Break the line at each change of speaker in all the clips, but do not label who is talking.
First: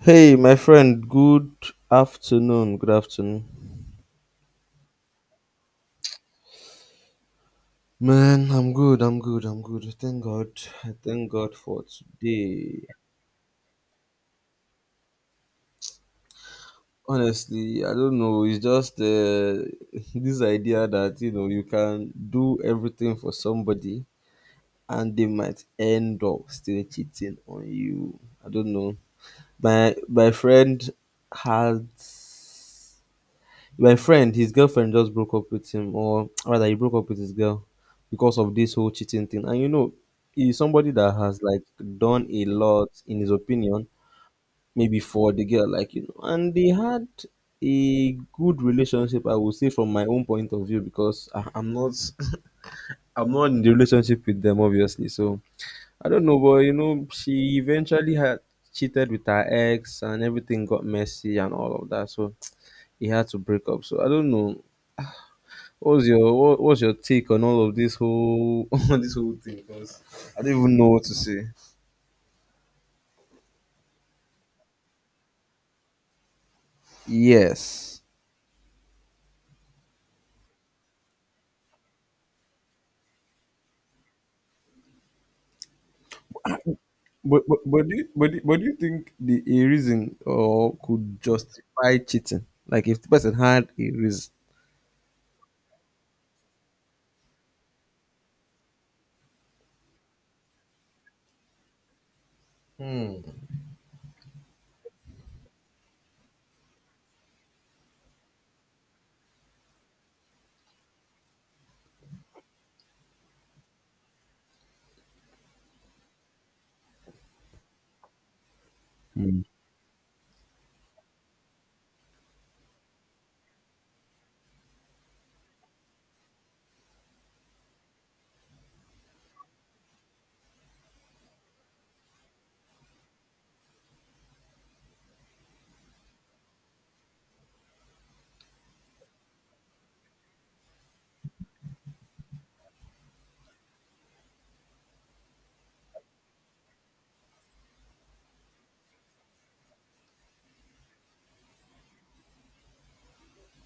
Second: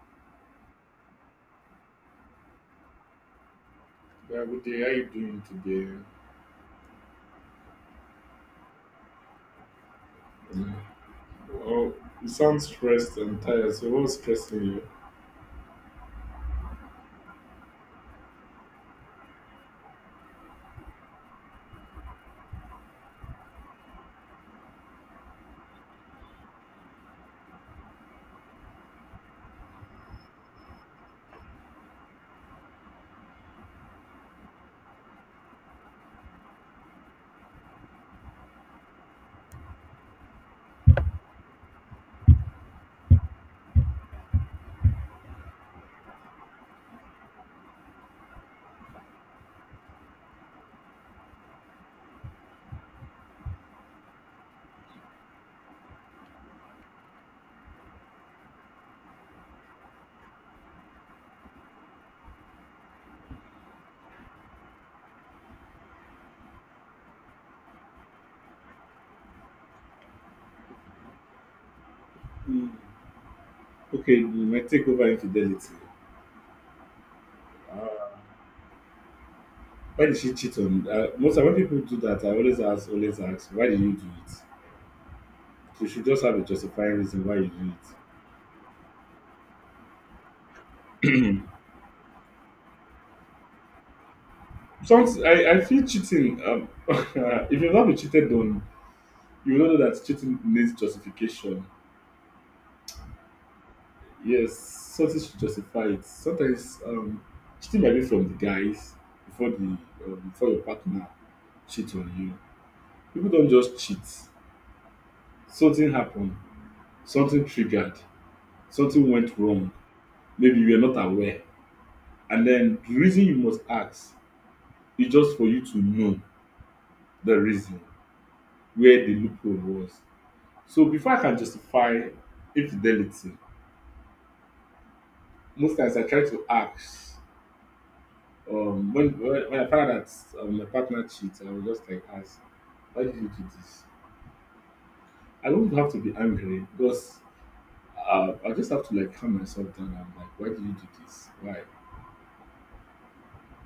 Hey, my friend, good afternoon. Good afternoon.
Yeah, good day. How you doing today?
Man, I'm good. I thank God.
Um,
I thank God for
Oh, you sound
today.
stressed and tired. So what's stressing you?
Honestly, I don't know. It's just this idea that, you know, you can do everything for somebody and they might end up still cheating on you. I don't know. My friend had. My friend, his girlfriend just broke up with him, or rather, he broke up with his girl because of this whole cheating thing. And you know, he's somebody that has like done a lot, in his opinion, maybe for the girl, like you know. And they had a good relationship, I would say, from my own point of view, because I'm not, I'm not in the relationship with them, obviously. So I don't know, but you know, she eventually had cheated with her ex, and everything got messy and all of that. So he had to break up. So I don't know. What's your take on all of this whole on this whole thing? Because I don't even know what to say.
Mm. Okay, my takeover infidelity.
Yes.
Uh, why did she cheat on? Most of when people do that, I always ask, why did you do it? So you should just have a justifying reason why you do it.
But do you think the a reason or could justify cheating? Like if the person had a reason?
Sometimes I feel cheating. If you've not been cheated on, you will know that cheating needs justification. Yes, something should justify it. Sometimes cheating might be from the guys before the before your partner cheats on you. People don't just cheat. Something happened. Something triggered. Something went
Hmm.
wrong. Maybe you were not aware. And then the reason you must ask is just for you to know the reason where the loophole was. So before I can justify infidelity, most times I try to ask. When I found out that my partner cheats, I was just like, "As why did you do this?" I don't have to be angry because I just have to like calm myself down. I'm like, "Why did you do this? Why?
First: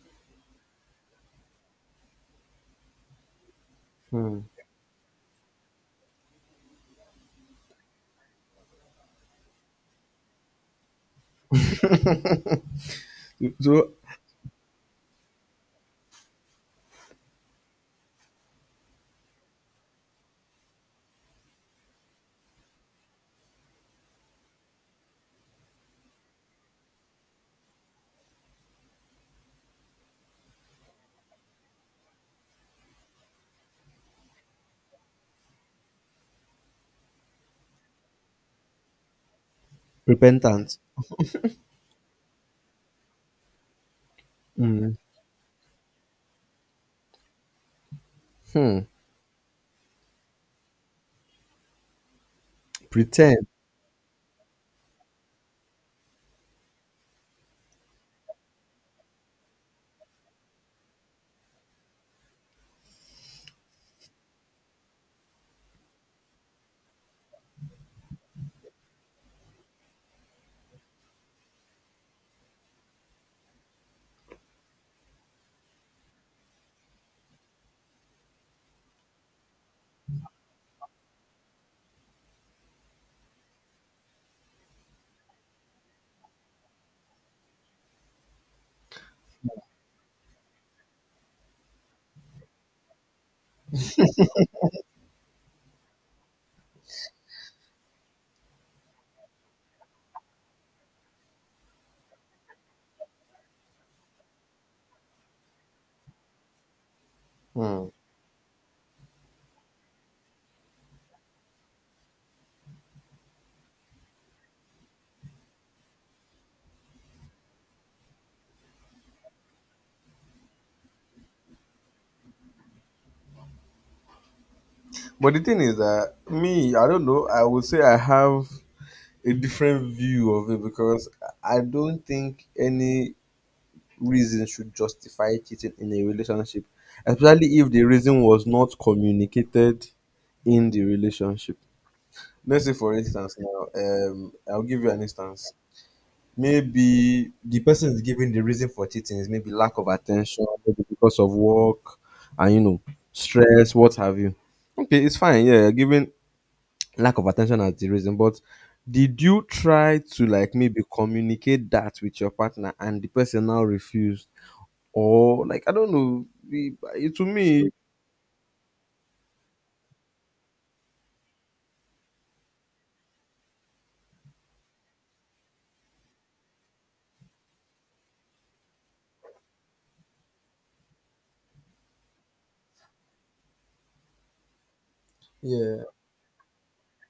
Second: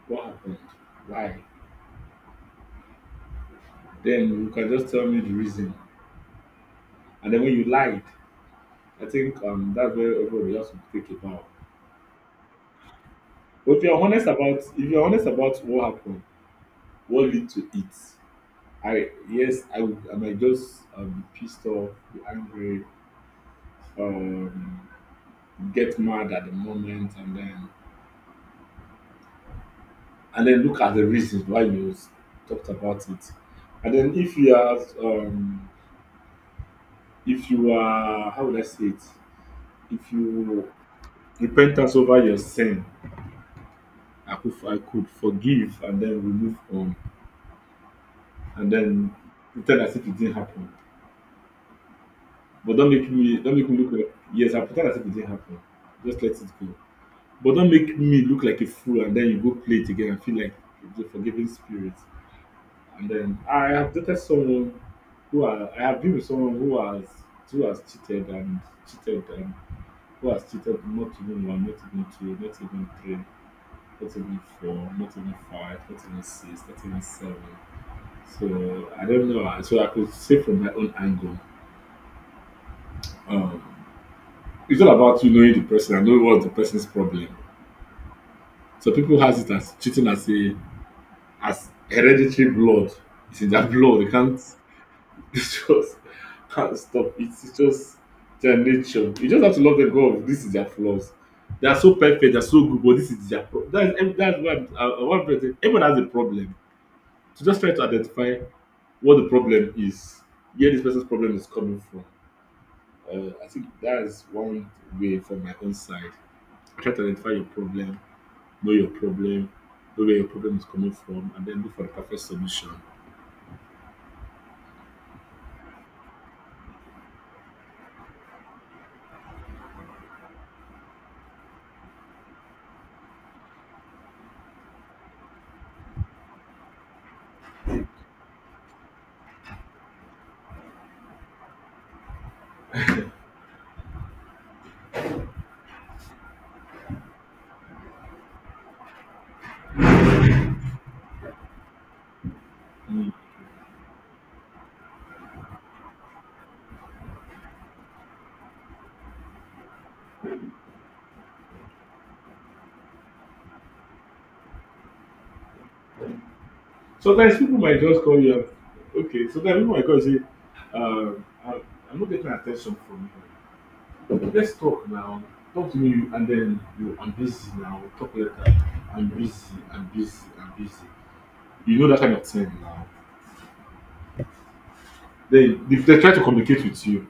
What happened? Why?" Then
Hmm.
you can just tell me the reason. And then when you lied, I think that's where everybody has to take a bow. But if
So
you're honest about if you're honest about what happened, what led to it, I yes, I would I might just be pissed off, be angry. Um, get mad at the moment and then look at the reasons why you talked about it. And then if you are how would I say it? If you
repentance.
repentance over your sin, I could I
Mm.
could forgive and then we move on and
Hmm.
then pretend as if it didn't happen. But don't make me
Pretend.
don't make me look like yes, I pretend as if it didn't happen. Just let it go. But don't make me look like a fool and then you go play it again and feel like the forgiving spirit. And then I have been with someone who has cheated and cheated and who has cheated not even one, not even two, not even three, not even four, not even five, not even six, not even seven. So I don't know. So I could say from my own angle, um, it's all about you knowing the person and knowing what's the person's problem. So people has it as cheating as a as hereditary blood. It's in their blood. They can't It's just can't stop it. It's just their nature. You just have to love them. God, this is their flaws. They are so perfect. They're so good, but this is their problem. That's what one person. Everyone has a problem. So just try to
Hmm.
identify what the problem is, where this person's problem is coming from. I think that is one way from my own side. Try to identify your problem, know where your problem is coming from, and then look for the perfect solution.
But the thing is that me, I don't know. I would say I have a different view of it because I don't think any reason should justify cheating in a relationship, especially if the reason was not communicated in the relationship. Let's say, for instance, now, I'll give you an instance. Maybe the person is giving the reason for cheating is maybe lack of attention, maybe because of work and you know, stress, what have you. Okay, it's fine, yeah, giving lack of attention as the reason, but did you try to like maybe communicate that with your partner and the person now refused? Or like I don't know. The- To
Sometimes people
me.
might just call you up. Okay, sometimes people might call you and say, I'm not getting attention from you. Let's talk now. Talk to me, and then you, I'm busy now. We'll talk later. I'm busy, I'm busy, I'm busy. You know that kind of thing now. Then,
Yeah.
if they try to communicate with you,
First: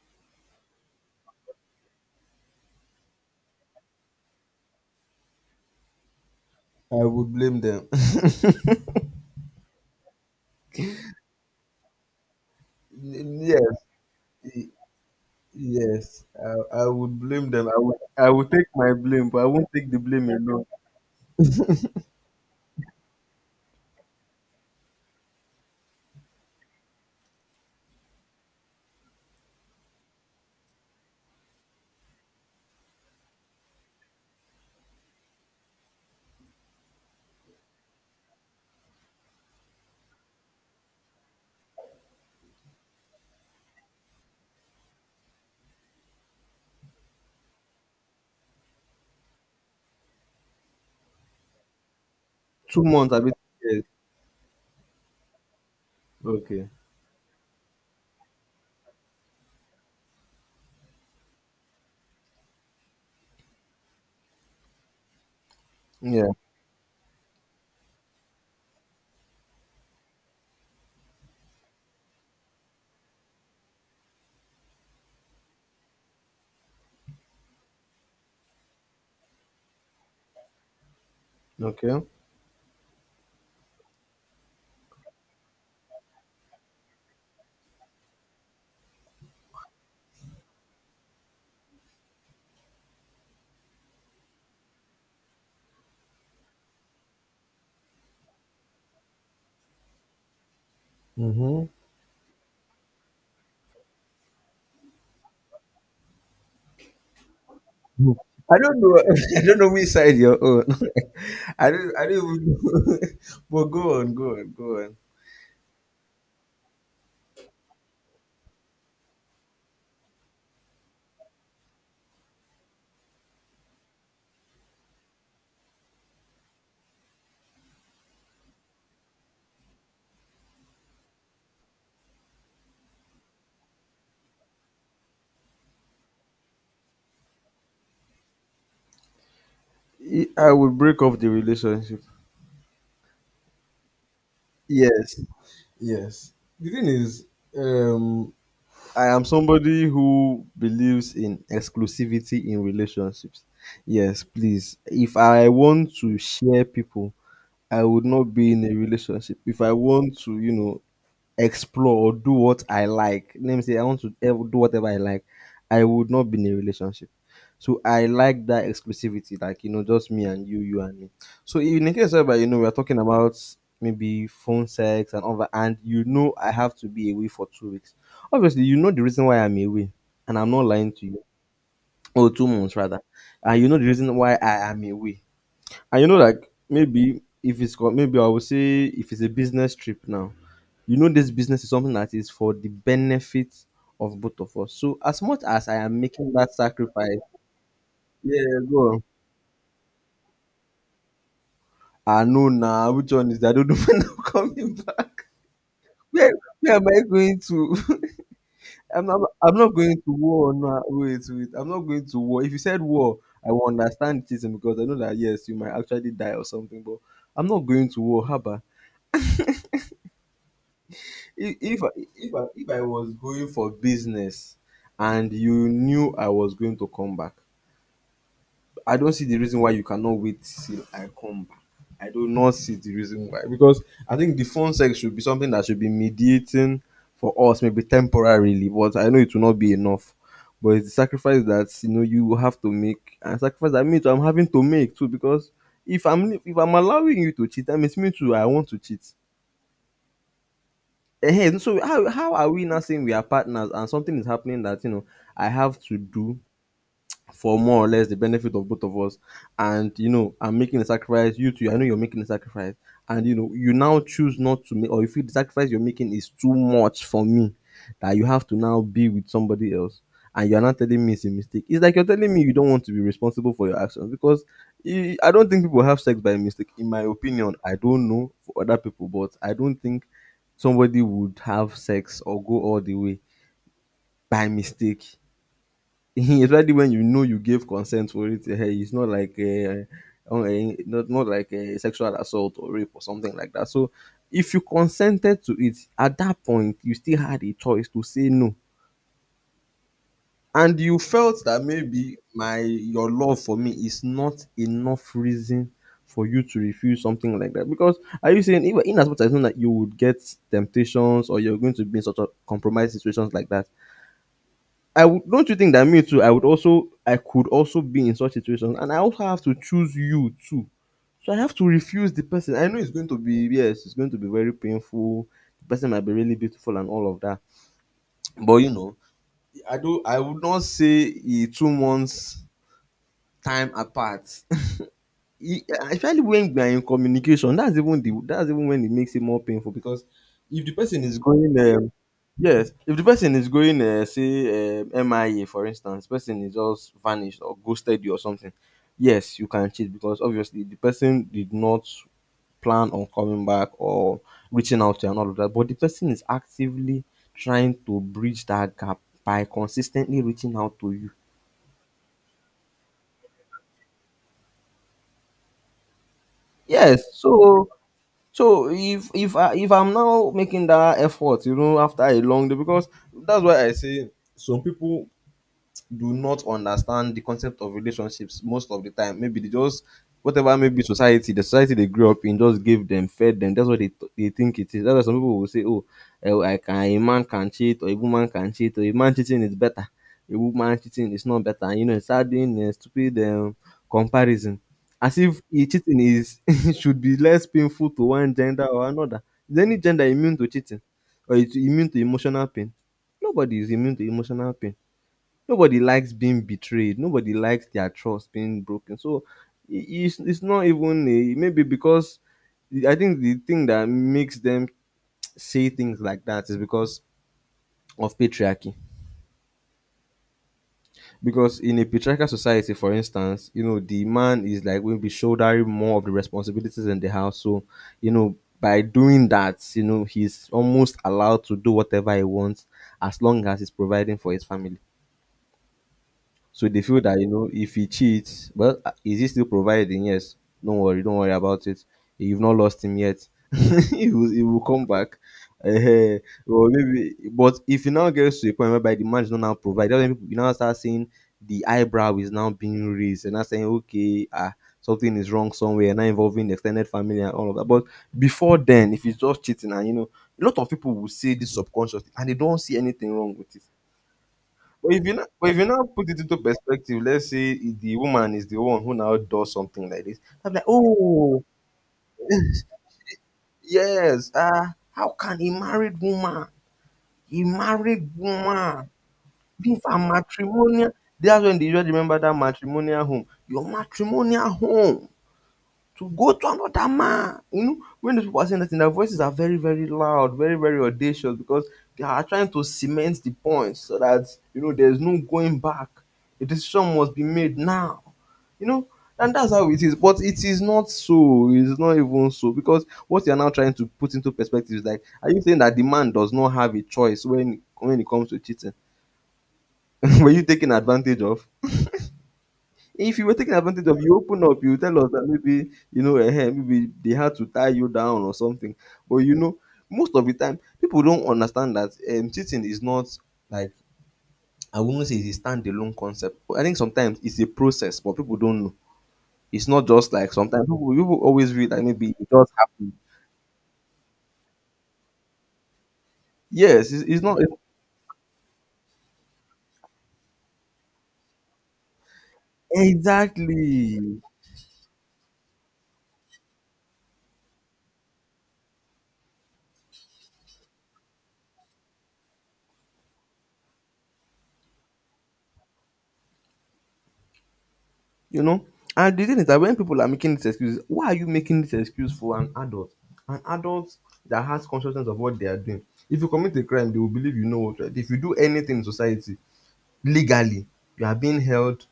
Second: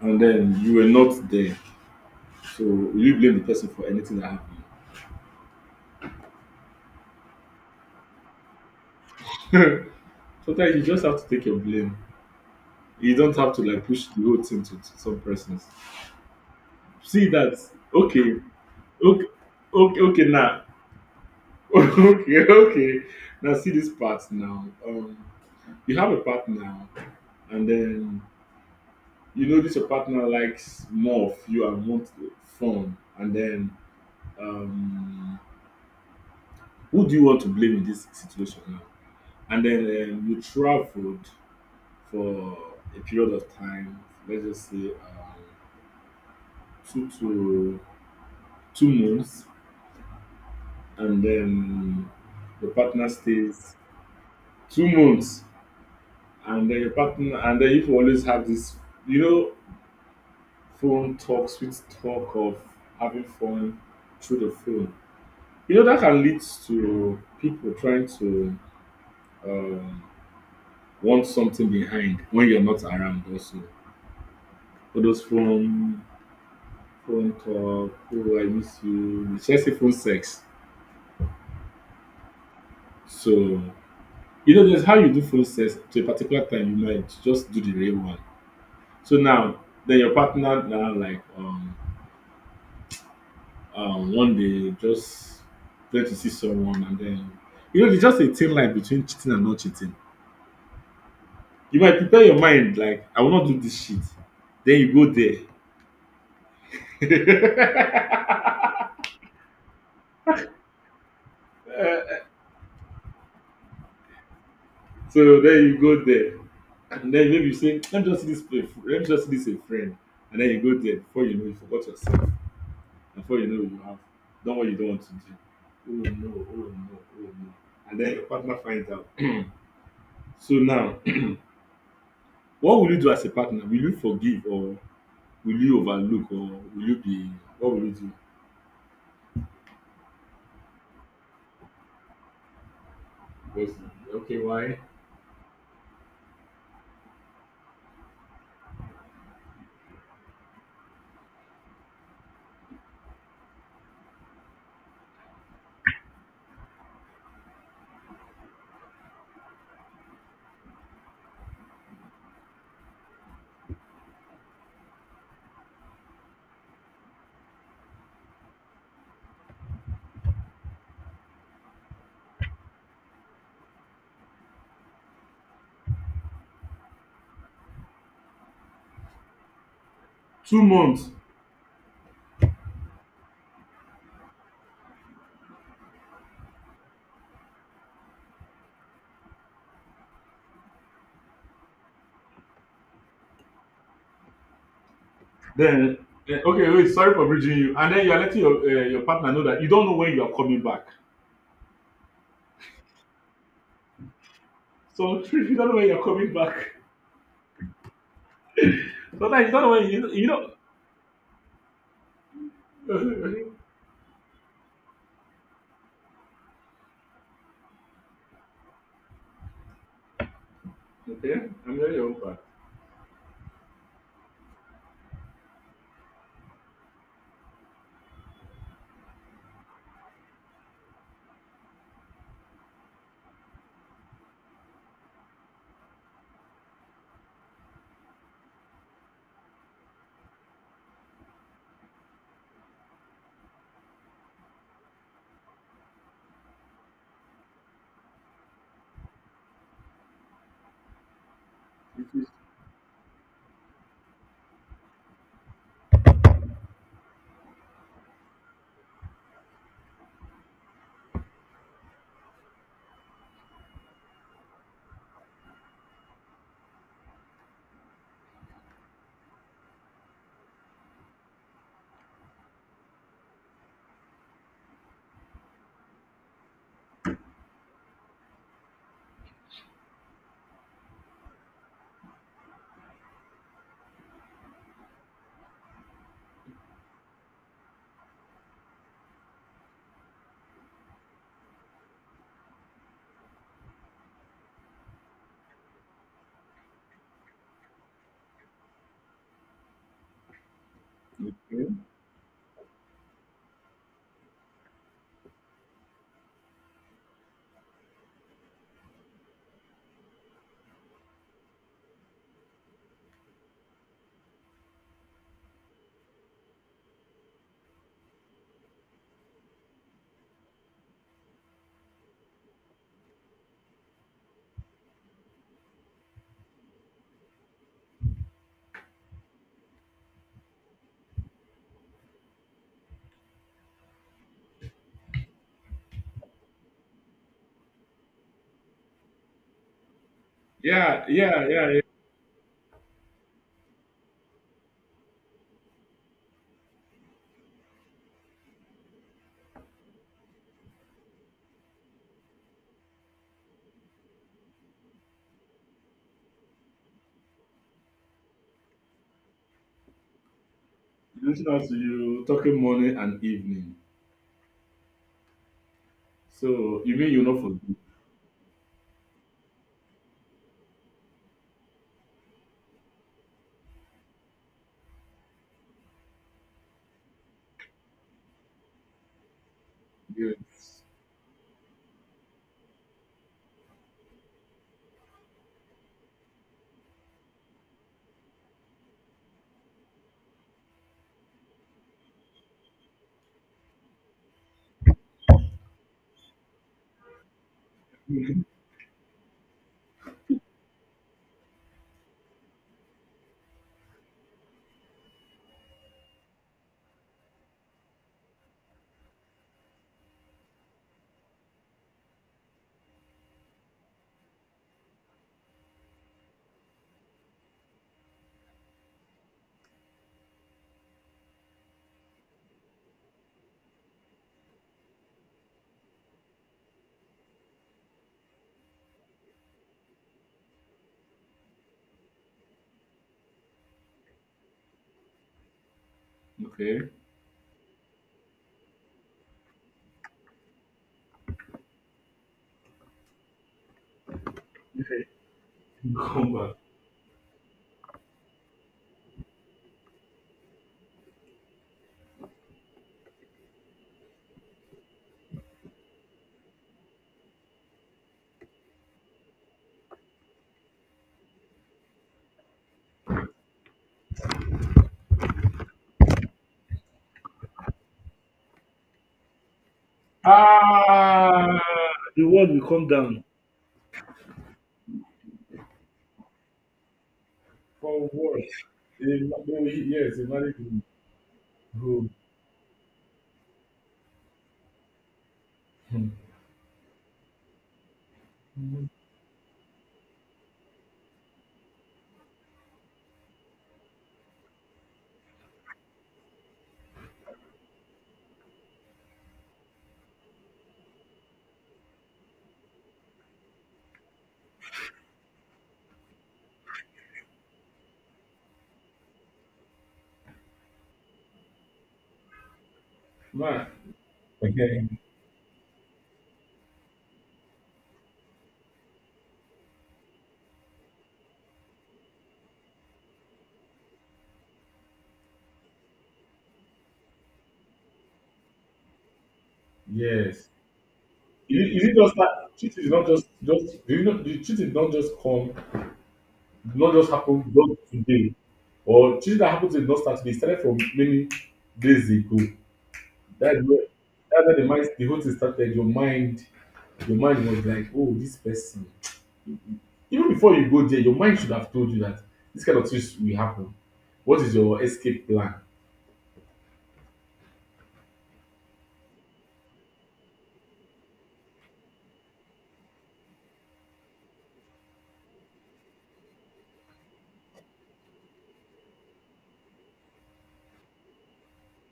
and then you were not there, so will you blame the person for anything that happened?
I would blame them.
Sometimes you just have to take your blame. You don't have to
Yes,
like push the whole thing
y-
to some persons.
yes, I would
See
blame
that,
them. I would, I
okay,
would take my
okay,
blame, but I won't take the
okay, okay.
blame
Now,
alone.
okay, okay. Now, see this part now. You have a partner, and then you notice your partner likes more of you and wants fun, and then um, who do you want to blame in this situation now? And then you traveled for a period of time. Let's just say two to two months, and then the
Two
partner
months, I mean,
stays
yes.
2 months,
Okay.
and then your partner, and then you always have this you know phone talk, sweet talk of having fun through the phone. You know that can
Yeah.
lead to people trying to um, want something behind when you're not around also. All those phone talk, oh, I miss you, let's say phone sex.
Okay.
So there's how you do phone sex to a particular time, you might just do the real one. So now, then your partner now like one day just there to see someone, and then you know there's just a thin line between cheating and not cheating.
Mm-hmm.
You might prepare your mind like, I will not do this shit, then you go there.
I don't know. I don't know which side you're on. I don't. I don't even know. But go on. Go on. Go on.
So then you go there, and then maybe you say, let me just see this play, let me just see this a friend, and then you go there. Before you know, you forgot yourself. Before you know, you have done what you don't want to do. Oh no, oh no, oh no, and then your partner finds out. So now, what will you do as a partner? Will you forgive, or will you overlook, or will you be, what will you do?
I would break off the relationship.
Wait, okay, why?
Yes. Yes. The thing is, um, I am somebody who believes in exclusivity in relationships. Yes, please. If I want to share people, I would not be in a relationship. If I want to, you know, explore or do what I like, let me say I want to do whatever I like, I would not be in a relationship. So I like that exclusivity, like you know, just me and you and me. So in a case whereby you know we are talking about maybe phone sex and other, and you know I have to be away for 2 weeks. Obviously, you know the reason why I'm away, and I'm
Two
not lying to
months.
you. Or 2 months rather, and you know the reason why I am away. And you know, like maybe if it's got maybe I would say if it's a business trip now, you know this business is something that is for the benefit of both of us. So as much as I
Then
am making that
okay, wait. Sorry
sacrifice,
for bridging you. And then you are letting your
yeah, go
uh,
on.
your partner know that you don't know when you are coming back.
I know now which one is that I don't know when I'm coming
So
back.
if you don't know when you are coming
Where,
back,
where am I going to?
sometimes you
I'm
don't know
not
when
going
you
to
you
war. No, wait. I'm not going to war. If you said war, I
know.
will understand it is because I know that yes, you might actually die or something. But I'm not going to war, Haba.
Okay,
If
I'm
if
very
I- if
open.
I, if I was going for business and you knew I was going to come back, I don't see the reason why you cannot wait till I come back. I do not see the reason why because I think the phone sex should be something that should be mediating for us maybe temporarily, but I know it will not be enough. But it's the sacrifice that you know you will have to make and sacrifice that me too I'm having to make too because if I'm allowing you to cheat, that means me too I want to cheat. Ehen, so
It
how
is-
how are we now saying we are partners and something is happening that you know I have to do for more or less the benefit of both of us. And you know, I'm making a sacrifice. You too, I know you're making a sacrifice. And you know, you now choose not to make, or you feel the sacrifice you're making is too much for me, that you have to now be with somebody else. And you're not telling me it's a mistake. It's like you're telling me you don't want to be responsible for your actions because you- I don't think people have sex by mistake. In my opinion, I don't know for other people, but I don't think somebody would have sex or go all the way by mistake. Especially when you know you gave consent for it. It's not like not like a sexual assault or rape or something like that. So if you consented to it at that point, you still had a choice to say no, and you felt that
okay.
maybe my your love for me is not enough reason for you to refuse something like that. Because are you saying even in as much as you know that you would get temptations or you're going to be in such a compromised situations like that, I would don't you think that me too, I could also be in such situations and I also have to choose you too. So I have to refuse the person. I know it's going to be yes, it's going to be very painful. The person might be really beautiful and all of that. But you know, I would not say 2 months time apart. E- Especially when we are in communication, that's even when it makes it more painful because if the person
Yeah,
is
yeah,
going
yeah, yeah.
yes, if the person is going, say, MIA, for instance, person is just vanished or ghosted you or something, yes, you can cheat because obviously the person did not plan on coming back or reaching out to you and all of that. But the person is actively trying to bridge that gap by consistently reaching out to you.
You listen out to you talking morning and evening. So you
Yes,
mean you not
so
forgive?
so if I'm now making that effort, you know, after a long day, because that's why I say some people do not understand the concept of relationships most of the time. Maybe they just whatever maybe
Yes.
society they grew up in, just gave them, fed them. That's what they they think it is. That's why some people will say, "Oh, eh, I can, a man can cheat, or a woman can cheat, or a man cheating is better, a woman cheating is not better." You know, it's doing a stupid comparison, as if eh, cheating is should be less painful to one gender or another. Is any gender immune to cheating, or is immune to emotional pain? Nobody is immune to emotional pain. Nobody likes being betrayed. Nobody likes their trust being broken. So it's not even a, maybe because I think the thing that makes them say things like that is because of patriarchy. Because in a patriarchal society, for instance, you know, the man is like will be shouldering more of the responsibilities in the house. So, you know, by doing that, you know, he's almost allowed to do whatever he wants as long as he's providing for his family. So they
Okay.
feel that you know if he cheats, well, is he still providing? Yes. Don't worry about it. You've not lost him yet. He will come back.
You
Eh,
come back.
or maybe, but if he now gets to a point whereby the man is not now providing, you now start seeing the eyebrow is now being raised and now saying, okay, ah, something is wrong somewhere, now involving the extended family and all of that. But before then, if it's just cheating, and you know, a lot of people will say this subconsciously and they don't see anything wrong with it but if you now, but if you now put it into perspective, let's say the woman is the one who now does something like this. I'm like, oh,
Ah, the world will come down.
yes. How can a
For
married
what?
woman,
Oh,
live a
yes, a married
matrimonial? That's when they just
groom.
remember that matrimonial home. Your matrimonial home to
Hmm.
go to another man. You know, when those people are saying that, their voices are very, very loud, very, very audacious because they are trying to cement the point so that you know there's no going back. A decision must be made now. You know, and that's how it is. But it is not so. It's not even so because what you are now trying to put into perspective is like, are you saying that the man does not have a choice when it comes to cheating? Were you taken advantage of? If you were taking
Man,
advantage of, you open up, you
okay.
tell us that maybe, you know, maybe they had to tie you down or something. But you know, most of the time, people don't understand that cheating is not like, I wouldn't say it's a standalone concept. I think sometimes it's a process, but people don't know. It's not just like
Yes.
sometimes people always
Is
read
it, is
that
it
maybe
just
it
that
just
cheating is
happened.
not just do you know the cheating don't just come,
Yes,
not just
it's not.
happen just today, or cheating that happens did not start today, it started from many days ago. That's where
Exactly.
that's where the whole thing started. Your mind was like, oh, this person. Even before you go there, your mind should have told you that this kind of things will happen. What is your escape plan?
You know? And the thing is that when people are making these excuses, why are you making this excuse for an adult? An adult that has consciousness of what they are doing. If you commit a crime, they will believe you know what. Right? If you do anything in society legally, you are being held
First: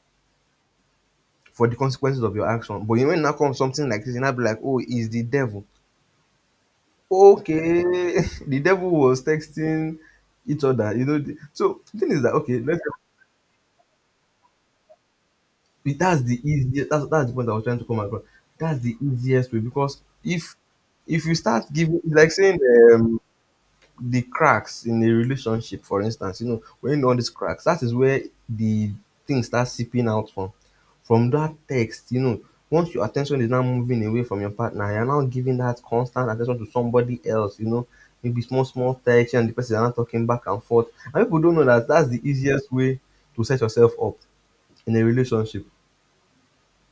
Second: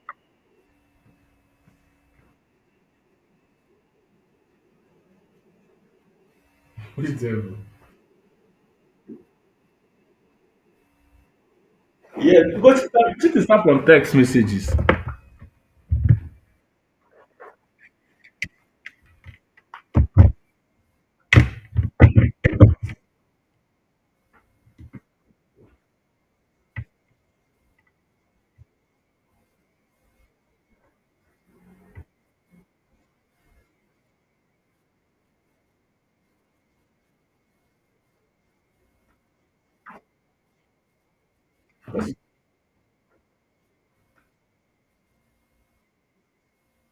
for the consequences of your action. But you when now comes something like this, you now be like, oh, it's the devil.
What is your
Okay, the devil was texting each other. You know, so the thing is that
Yeah,
okay, let's —
because cheating start from text messages.
it, that's the easiest, that's the point I was trying to come across. That's the easiest way because if you start giving, it's like saying um, the cracks in a relationship, for instance, you know, when you know all these cracks, that is where the thing starts seeping out from. From that text, you know, once your attention is now moving away from your partner, you're now giving that constant attention to somebody else, you know, maybe small, small text and the person are now talking back and forth. And people don't know that that's the easiest way to set yourself up in a relationship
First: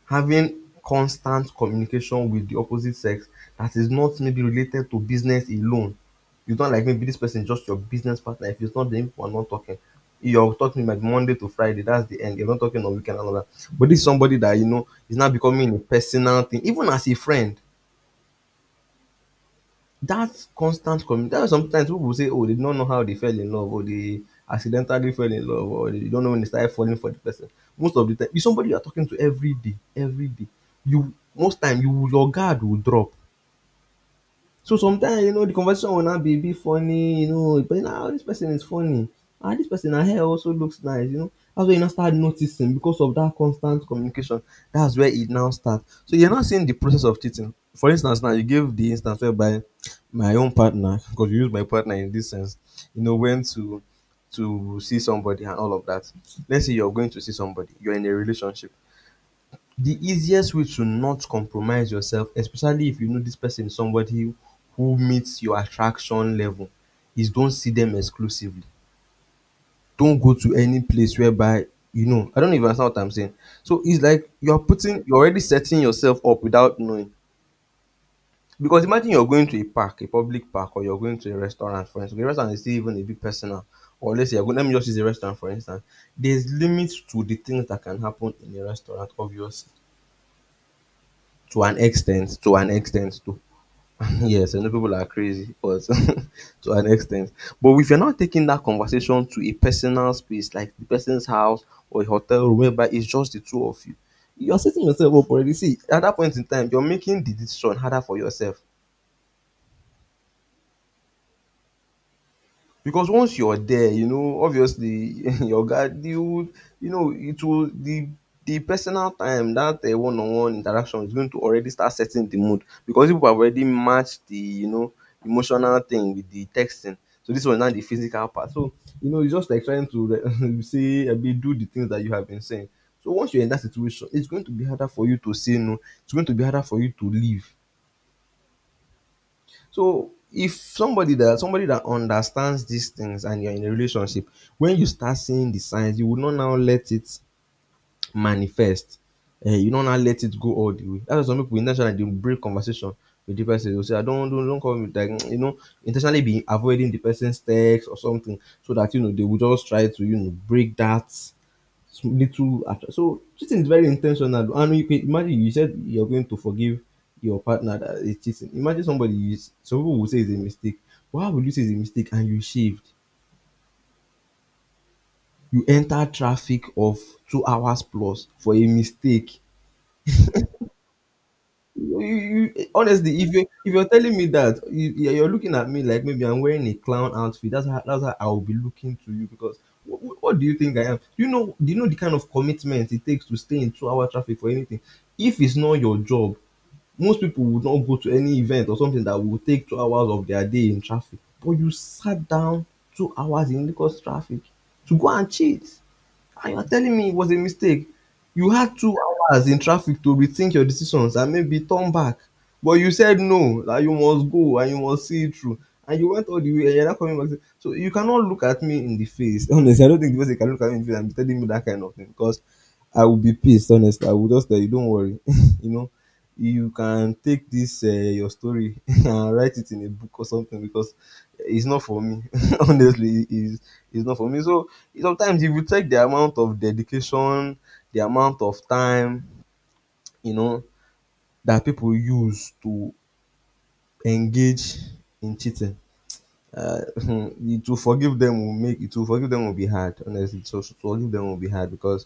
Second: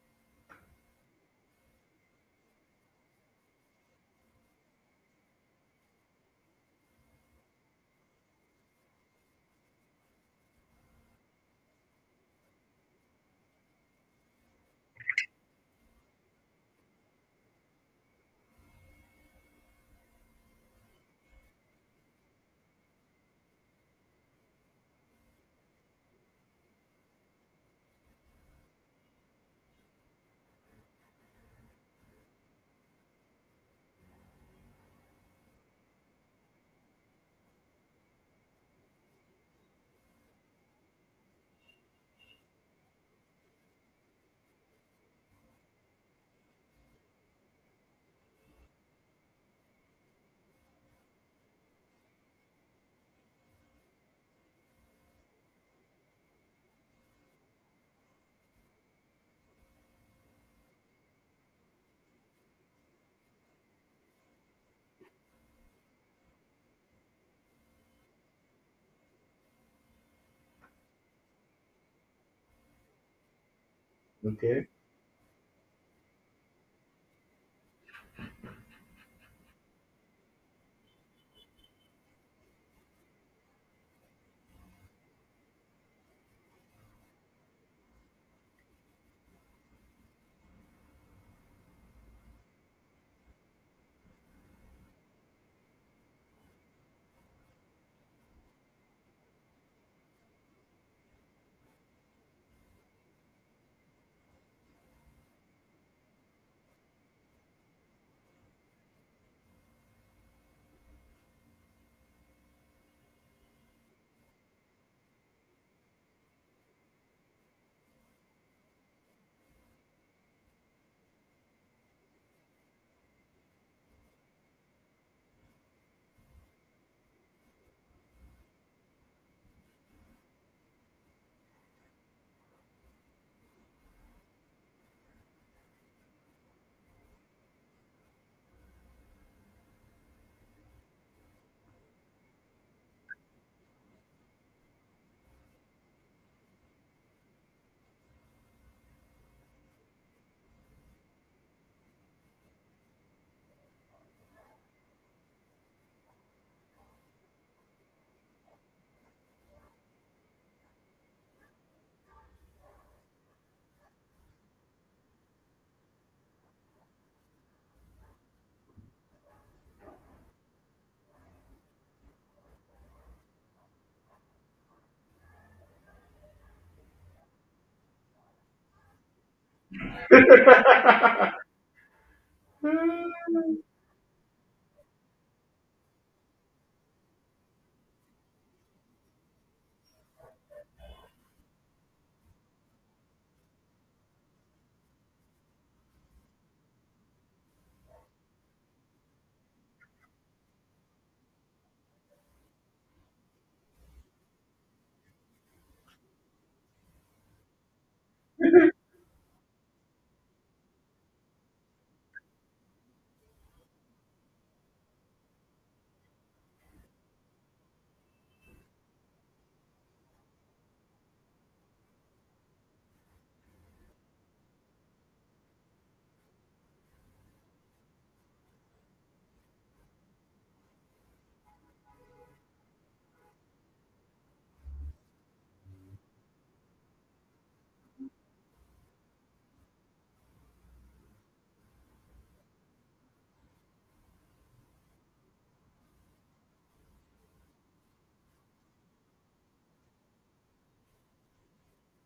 having constant communication with the opposite sex that is not maybe related to business alone. You don't — like maybe this person is just your business partner. If it's not them, you are not talking. You're talking like Monday to Friday. That's the end. You're not talking on weekend and all that. But this is somebody that you know is now becoming a personal thing, even as a friend. That constant commu-, that's why sometimes people will say, “Oh, they do not know how they fell in love. Oh, they accidentally fell in love,” or “They don't know when they started falling for the person.” Most of the time, it's somebody you are talking to every day, every day. You most time you will- your guard will drop. So sometimes you know the conversation will now be a bit funny, you know. But now nah, this person is funny, ah, this person, her hair also looks nice, you know. That's when you now start noticing because of that constant communication. That's where it now starts. So you're not seeing the process of cheating. For instance, now you gave the instance whereby my own partner, because you use my partner in this sense, you know, went to see somebody and all of that. Let's say you're going to see somebody, you're in a relationship, the easiest way to not compromise yourself, especially if you know this person is somebody who meets your attraction level, is don't see them exclusively. Don't go to any place whereby you know — I don't even understand what I'm saying. So it's like you're
Okay?
putting, you're already setting yourself up without knowing. Because imagine you're going to a park, a public park, or you're going to a restaurant, for instance. The restaurant is still even a bit personal. Or let's say, you're going, let me just use a restaurant, for instance. There's limits to the things that can happen in a restaurant, obviously, to an extent, to an extent to Yes, I know people are crazy, but to an extent. But if you're not taking that conversation to a personal space, like the person's house or a hotel room, whereby it's just the two of you, you're setting yourself up already. See, at that point in time, you're making the decision harder for yourself. Because once you're there, you know, obviously your guy, you know, it will, the personal time, that one-on-one interaction is going to already start setting the mood because people have already matched the, you know, emotional thing with the texting. So this was now the physical part. So, you know, it's just like trying to, like, say, I mean, do the things that you have been saying. So once you're in that situation, it's going to be harder for you to say no. It's going to be harder for you to leave. So if somebody, that somebody that understands these things and you're in a relationship, when you start seeing the signs, you will not now let it manifest. Eh, you don't now let it go all the way. That's why some people intentionally they break conversation with the person. They'll say, I don't call me like you know, intentionally be avoiding the person's text or something so that you know they will just try to, you know, break that sm- little act- So cheating is very intentional, and you can imagine you said you're going to forgive your partner that is cheating. Imagine somebody, you s- some people will say it's a mistake. Why would you say it's a mistake and you shaved, you enter traffic of 2 hours plus for a mistake? Honestly, if you — if you're telling me that you, yeah, you're looking at me like maybe I'm wearing a clown outfit, that's how, that's how I will be looking to you because what do you think I am? Do you know, do you know the kind of commitment it takes to stay in 2 hour traffic for anything? If it's not your job, most people would not go to any event or something that will take 2 hours of their day in traffic. But you sat down 2 hours in Lagos traffic to go and cheat. And you're telling me it was a mistake. You had 2 hours in traffic to rethink your decisions and maybe turn back. But you said no, that you must go and you must see it through. And you went all the way and you're not coming back. So you cannot look at me in the face. Honestly, I don't think the person can look at me in the face and be telling me that kind of thing because I would be pissed, honestly. I would just tell you, don't worry. You know, you can take this, your story, and write it in a book or something because it's not for me. Honestly, it's not for me. So sometimes if you check the amount of dedication, the amount of time, you know, that people use to engage in cheating, it — to forgive them will be hard. Honestly, to forgive them will be hard because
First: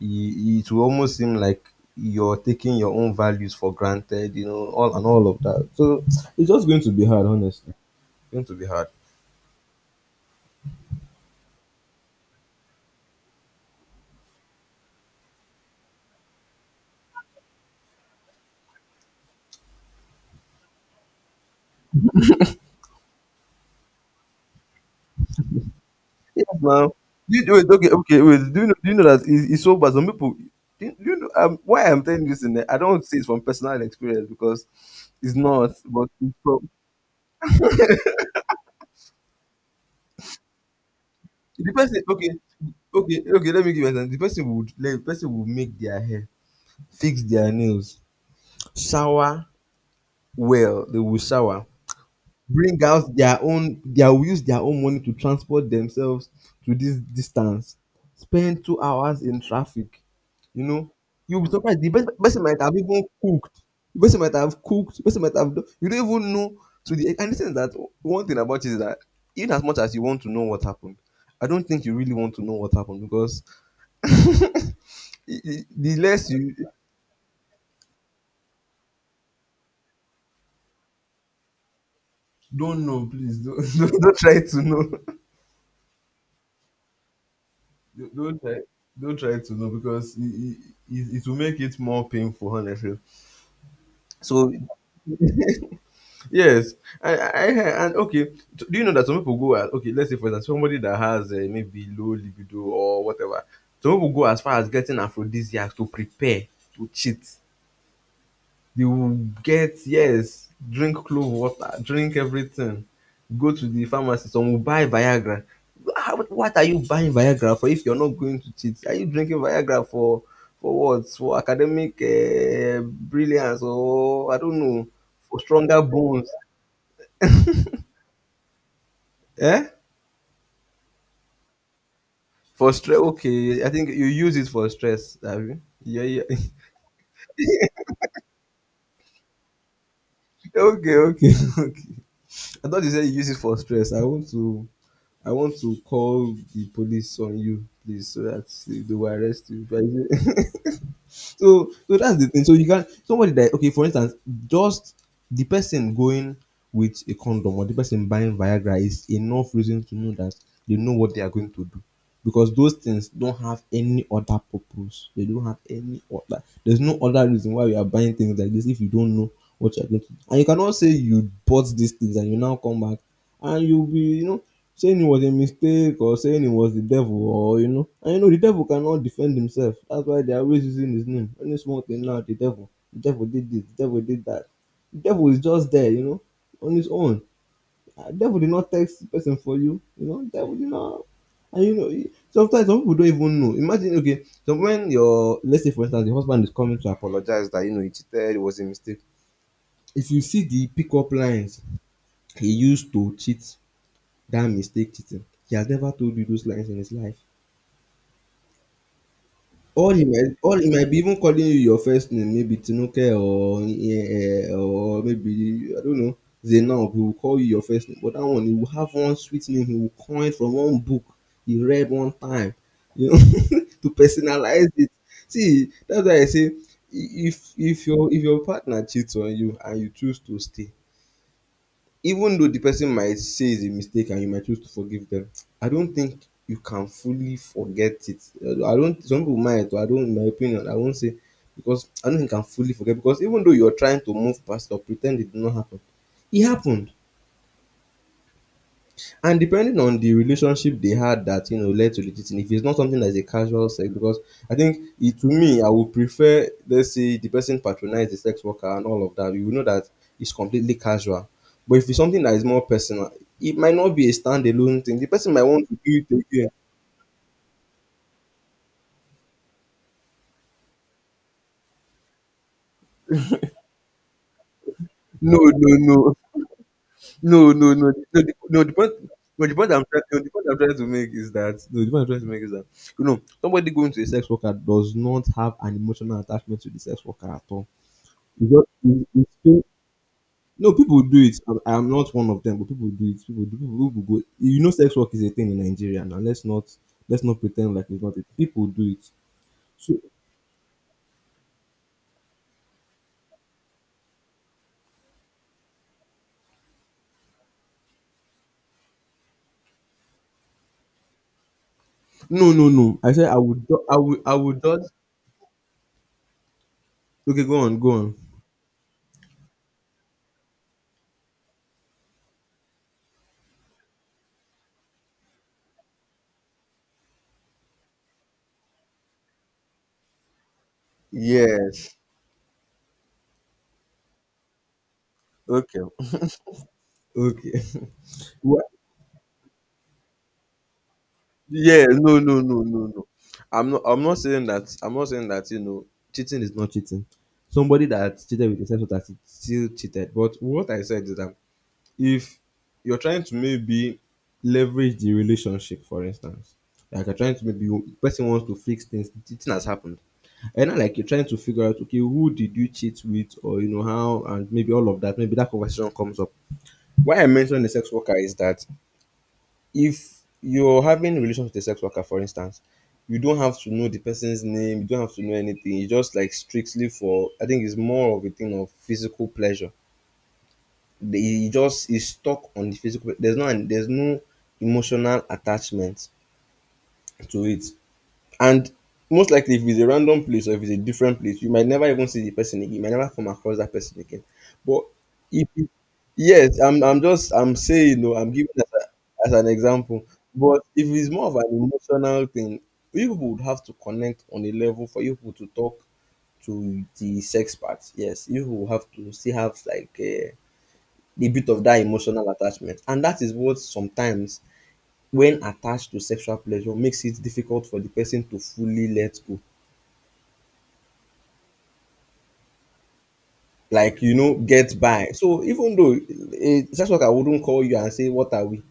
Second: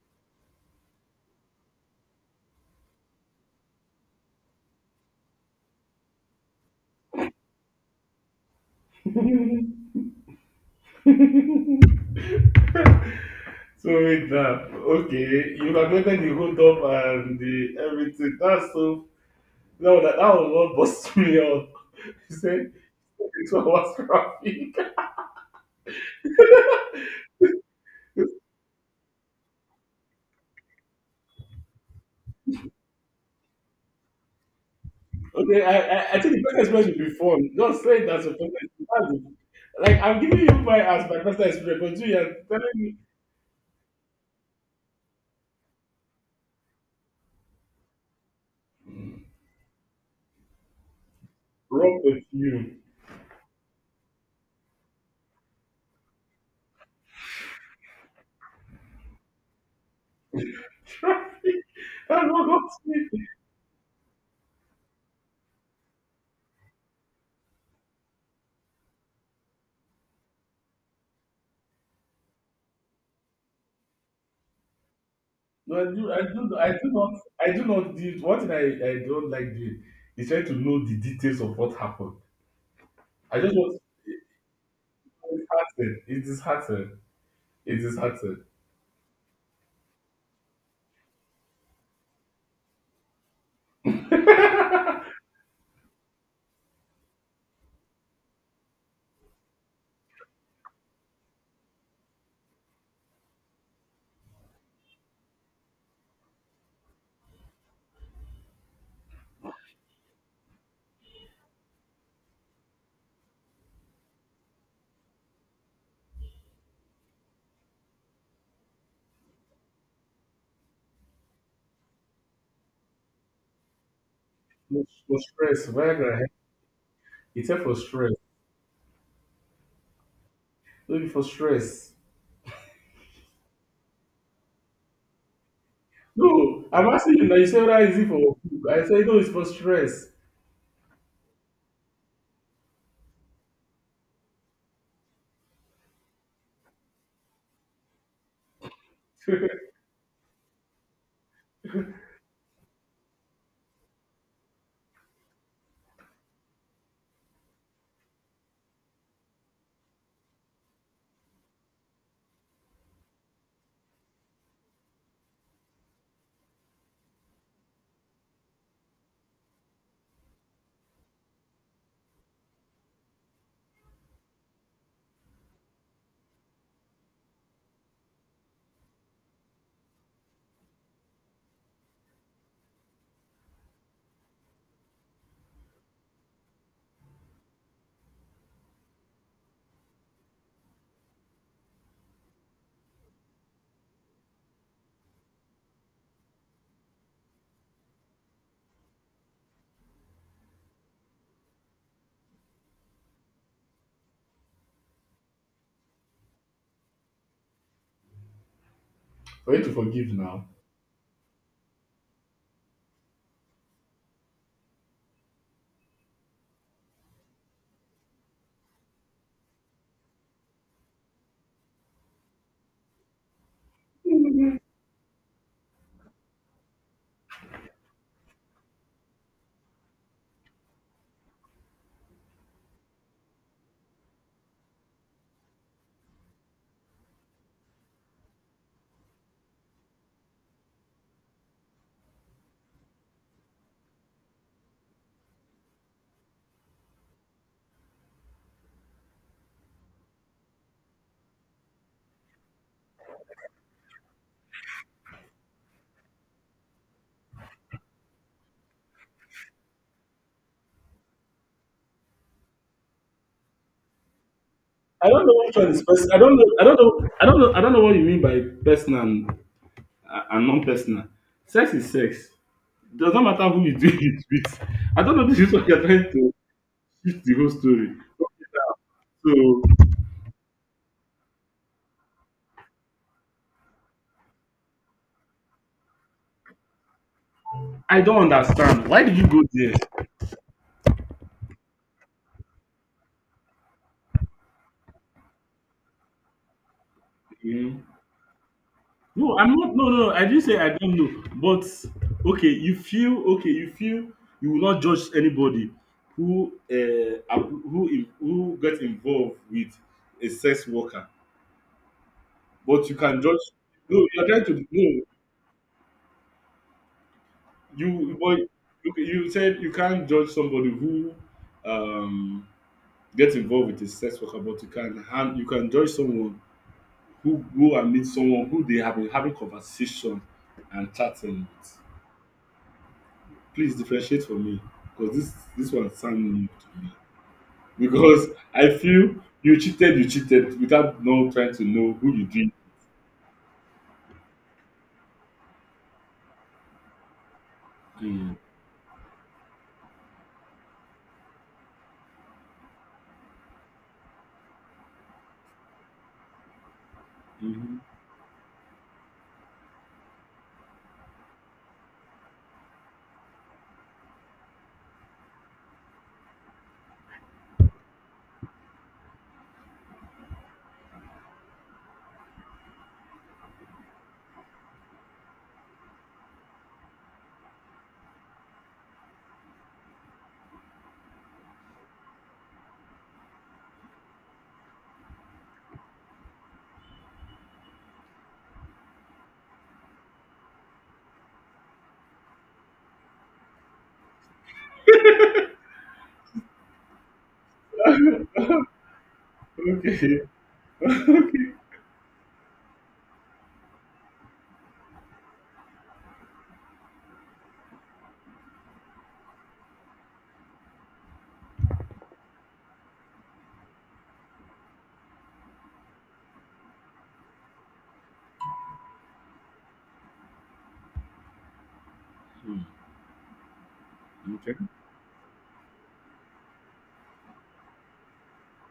it, it will almost seem like you're taking your own values for granted, you know, all, and all of that. So it's just going to be hard, honestly. It's going to be hard.
So with that, okay, you have calculated the hold up and the everything. That's so no, that was what bust me up. You said it's what was traffic.
Yes, now. You, wait, okay, okay, wait. Do you know that it's so bad? Some people, do you know why I'm telling you this? In there? I don't say it's from personal experience because it's
Okay,
not,
I,
but
I I
it's
think the best
from
experience should be fun. Just say that's a perfect. That's it. Like I'm giving you my as my personal
the
experience,
person.
but you
Okay,
are telling me
okay. Let me give you an example. The person would, like, the person would make their hair, fix their nails, shower well. They will shower.
wrong with you.
Bring out their own — they will use their own money to transport themselves to this distance, spend 2 hours in traffic, you know, you'll be
Traffic.
surprised, the best,
That's
person
what
might
I'm
have even
saying.
cooked, the person might have cooked, the person might have done, you don't even know, to the — and the thing is that one thing about it is that even as much as you want to know what happened, I don't think you really want to know what happened because
No, I
the
do,
less
I
you
do, I do not, I do not. One thing I don't like doing is trying to know the details of what happened.
don't know, please
I just
don't,
want
don't try to know.
It's happened. It is happened. It is
Don't
happened.
try, don't try to know because it it will make it more painful, honestly. So yes, I and okay. Do you know that some people go as okay? Let's say for example, somebody that has maybe low libido or whatever. Some people go as far as getting aphrodisiacs to prepare to cheat. They will get yes, drink clove water, drink everything, go to the pharmacy, some will buy Viagra. How, what are you buying Viagra for if you're not going to cheat? Are you drinking Viagra for what? For academic brilliance or I don't
For
know,
for
for
stress,
stronger
Viagra. Eh?
bones?
It's here for stress.
Eh?
No, it's for stress.
For stress? Okay, I think you use it for stress. Have you? Yeah, yeah.
No, I'm asking you now. You say that is it for? I say no, it's for stress.
Okay, okay, okay. I thought you said you use it for stress. I want to call the police on you, please, so that they will arrest you. If I say- So that's the thing. So you can somebody that okay, for instance, just the person going with a condom or the person buying Viagra is enough reason to know that they know what they are going to do. Because those things don't have any other purpose. They don't have any other. There's no other reason why you are buying things like this if you don't know what you're going to do. And you cannot say you bought these things and you now come back and you'll be saying it was a mistake or saying it was the devil or you know and you know the devil cannot defend himself. That's why they're always using his name. Any small thing now, the devil, the devil did this, the devil did that. The devil is just there, you know, on his own. Devil did not text the person for you, you know. Devil did not. And you know e- sometimes some people don't even know. Imagine okay, so when your let's say for instance the husband is coming to apologize that you know he cheated, it was a mistake, if you see the pickup lines he used to cheat, that mistake cheating. He has never told you those lines in his life.
For you to
All he
forgive
might
now.
all he might be even calling you your first name, maybe Tinuke or or maybe I don't know, Zainab. He will call you your first name, but that one he will have one sweet name he will coin from one book he read one time, you know. To personalize it. See, that's why I say I- if if your partner cheats on you and you choose to stay, even though the person might say it's a mistake and you might choose to forgive them, I don't think you can fully forget it. I don't. Some people might, but I don't. In my opinion, I won't say, because I don't think I can fully forget, because even though you're trying to move past or pretend it did not happen, it happened. And depending on the relationship they had that, you know, led to the cheating, if it's not something that's a casual sex, because I think it, to me, I would prefer, let's say, the person patronized the sex worker and all of that. You will know that it's completely casual. But if it's something that is more personal, it might not be a standalone thing. The
I don't
person
know
might
which
want
one
to
is
do
personal. I
it
don't know.
again.
I don't know. I don't know. I don't know what you mean by personal. And non-personal. Sex is sex. It does not matter who you do it with. I don't know if
No,
this is what
no,
you're trying
no,
to shift the whole
no, no, no.
story.
The, no, the point, no, the
So
point I'm trying, no, the point I'm trying to make is that no, the point I'm trying to make is that you know somebody going to a sex worker does not have an emotional attachment to the sex worker at all.
I don't
It's just
understand. Why
it's
did you
it's
go
still.
there?
No, people do it. I'm not one of them, but people do it. People do people go, you know, sex work is a thing in Nigeria now. Let's not
You
pretend
know?
like it's not a people do it.
No, I'm not. No,
So
no, no. I didn't say I don't know. But okay. You feel you will not judge anybody who eh, ab- who in- who gets involved with a sex worker.
no, no,
But you
no. I
can
said
judge. No, you're
I
trying
would
to
dodge.
no.
Okay, go on, go on.
You but you said you can't judge somebody who um gets involved with a sex worker, but you can judge someone who go and meet someone who they have been having conversation and chatting with.
Yes.
Please differentiate for me because this
Okay.
one sounds new to me.
Okay.
Because
Wha-
I feel you cheated without no trying to
Yeah.
know who
No.
you
No.
did.
No. No. No. I'm not. I'm not saying that. I'm not saying that. You know. Cheating is not cheating. Somebody that
Mm.
cheated with a sex worker still cheated. But what I said is that if you're trying to maybe leverage the relationship, for instance, like you're trying to maybe
Hmm.
you- person wants to fix things, cheating has happened, and not like you're trying to figure out, okay, who did you cheat with, or you know how, and maybe all of that. Maybe that conversation comes up. Why I mentioned the sex worker is that if you're having relations with a sex worker, for instance, you don't have to know the person's name, you don't have to know anything. It's just like strictly for, I think it's more of a thing of physical pleasure. The- he just is stuck on the physical. There's no an- there's no emotional attachment to it. And most likely if it's a random place or if it's a different place, you might never even see the person again. You might never come across that person again. But if it, yes, I'm just I'm saying, no, I'm giving as, a, as an example.
Okay.
But if it's more of an
Okay.
emotional thing, you people would have to connect on a level for you people to talk to the sex part. Yes, you will have to still have like a the bit of that emotional attachment. And that is what sometimes, when attached to sexual pleasure, makes it difficult for the person to fully let go.
Mm.
Like, you know,
Okay.
get by. So even though a sex worker wouldn't call you and say, "What are we?"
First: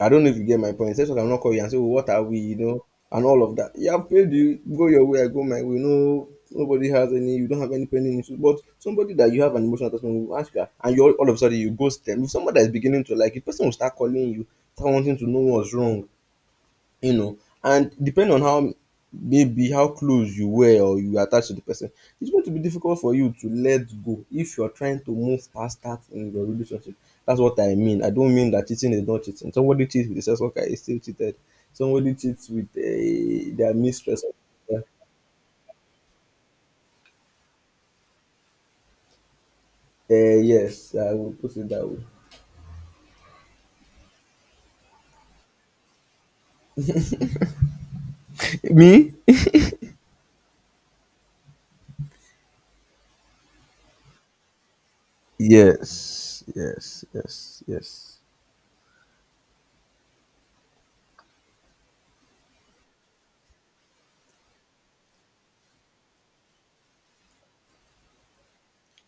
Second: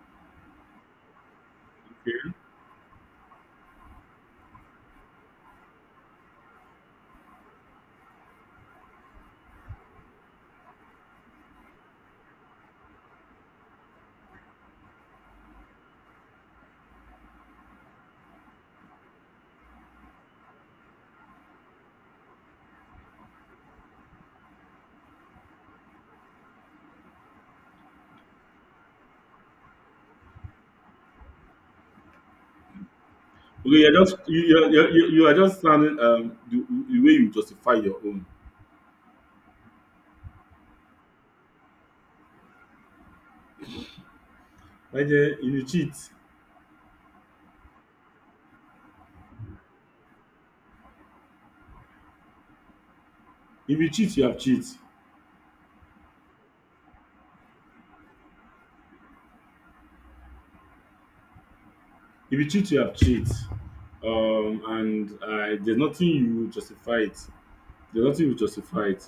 I don't know if you get my point. Sex worker will not call you and say, well, "What are we?" You know, and all of that. Yeah, I've paid you, go your way, I go my way. No, nobody has any, you don't have any pending issues. But somebody that you have an emotional attachment will ask you, and you all of a sudden you ghost them. If somebody that is beginning to like you, person will start calling you, start wanting to know what's wrong. You know, and depending on how maybe how close you were or you were attached to the person, it's going to be difficult for you to let go if you're trying to move past that in your relationship. That's what I mean. I don't mean that cheating is not cheating. Somebody cheats with a sex worker is still cheated. Somebody cheats with their
Okay, you're just
mistress.
you you're,
Uh,
you're, you are just sounding the way you justify your own.
yes, I will put it that way.
Like eh, if you cheat,
Me?
if you cheat, you have cheat.
Yes, yes, yes, yes.
If you cheat, you have cheat. And there's nothing you justify it. There's nothing you justify it.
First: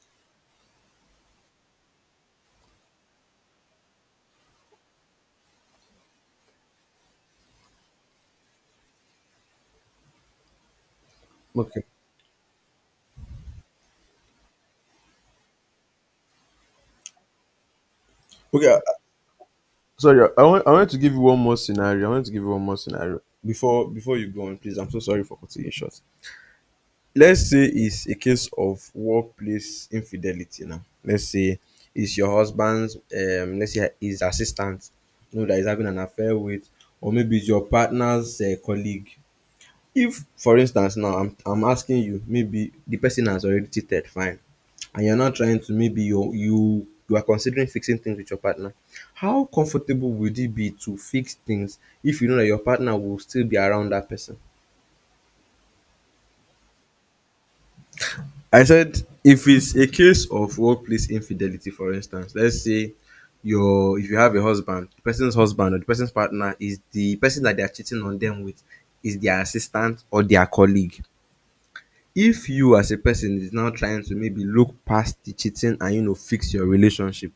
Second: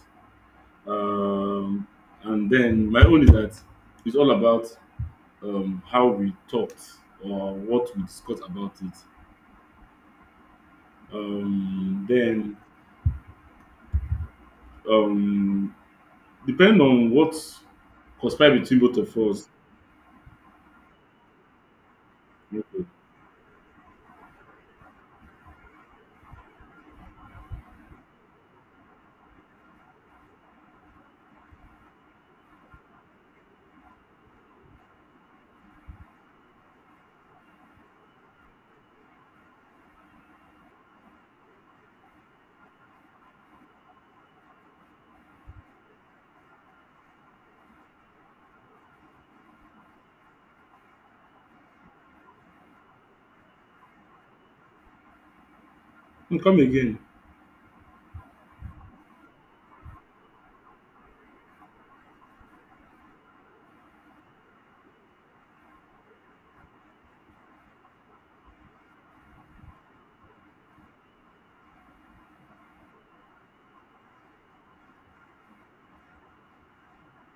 Um, and then my own is that it's all about how we talked or what we discussed about it.
Okay.
Then um depending on what conspire
Okay.
between both of us.
Sorry, I want to give you one more scenario. I want to give you one more scenario before you go on, please. I'm so sorry for cutting you short. Let's say it's a case of workplace infidelity. Now, let's say it's your husband's, let's say his assistant, you know that he's having an affair with, or maybe it's your partner's colleague. If, for instance, now I'm asking you, maybe the person has already cheated, fine, and you're not trying to, maybe you are considering fixing things with your partner, how comfortable would it be to fix things if you know that your partner will still be around that person?
Hmm, come again?
I said if it's a case of workplace infidelity, for instance, let's say your if you have a husband, the person's husband or the person's partner is the person that they are cheating on them with is their assistant or their colleague. If you as a person is now trying to maybe look past the cheating and you know fix your relationship,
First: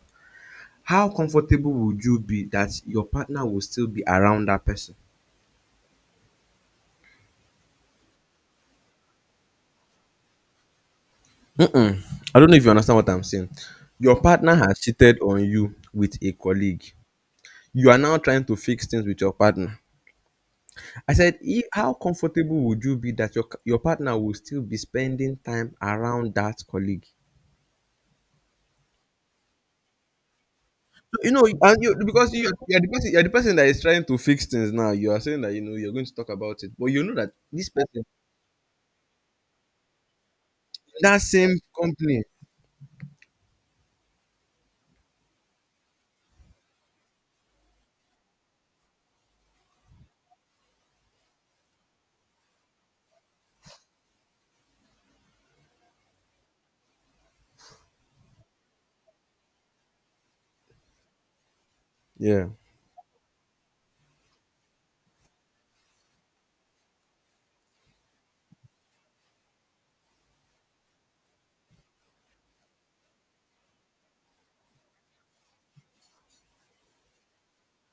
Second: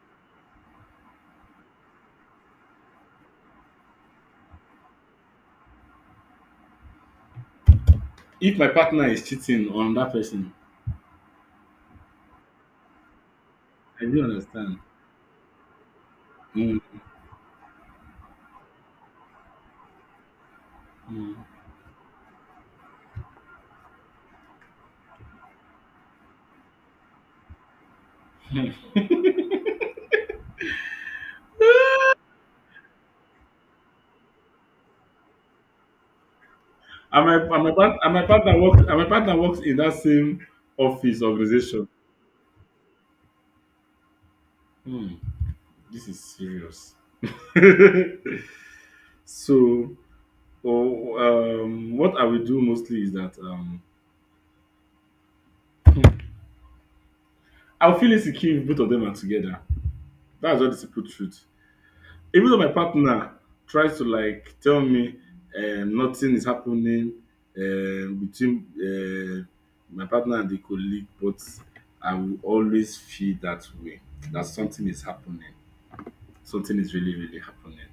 how comfortable would you be that your partner will still be around that person?
If my partner is cheating on that person,
Mm-mm. I don't know if you understand what I'm saying.
I
Your
do
partner has
understand.
cheated on you with a
Mm,
colleague. You are now trying to fix things with your partner. I said
mm.
if, how comfortable would you be that your partner will still be spending time around that colleague. You know, and you because you're the person, you're the person that is trying to fix things now. You are saying that you know you're going to talk about it, but you know that
And
this
my, part,
person,
and my partner works in that same
that
office
same
organization.
company,
Hmm, this is serious. So, oh, what I will do mostly is that I'll feel insecure if both of them are together. That's just the simple truth.
yeah,
Even though my partner tries to like tell me nothing is happening between my partner and the colleague, but I will always feel that way, that something is happening, something is really, really happening.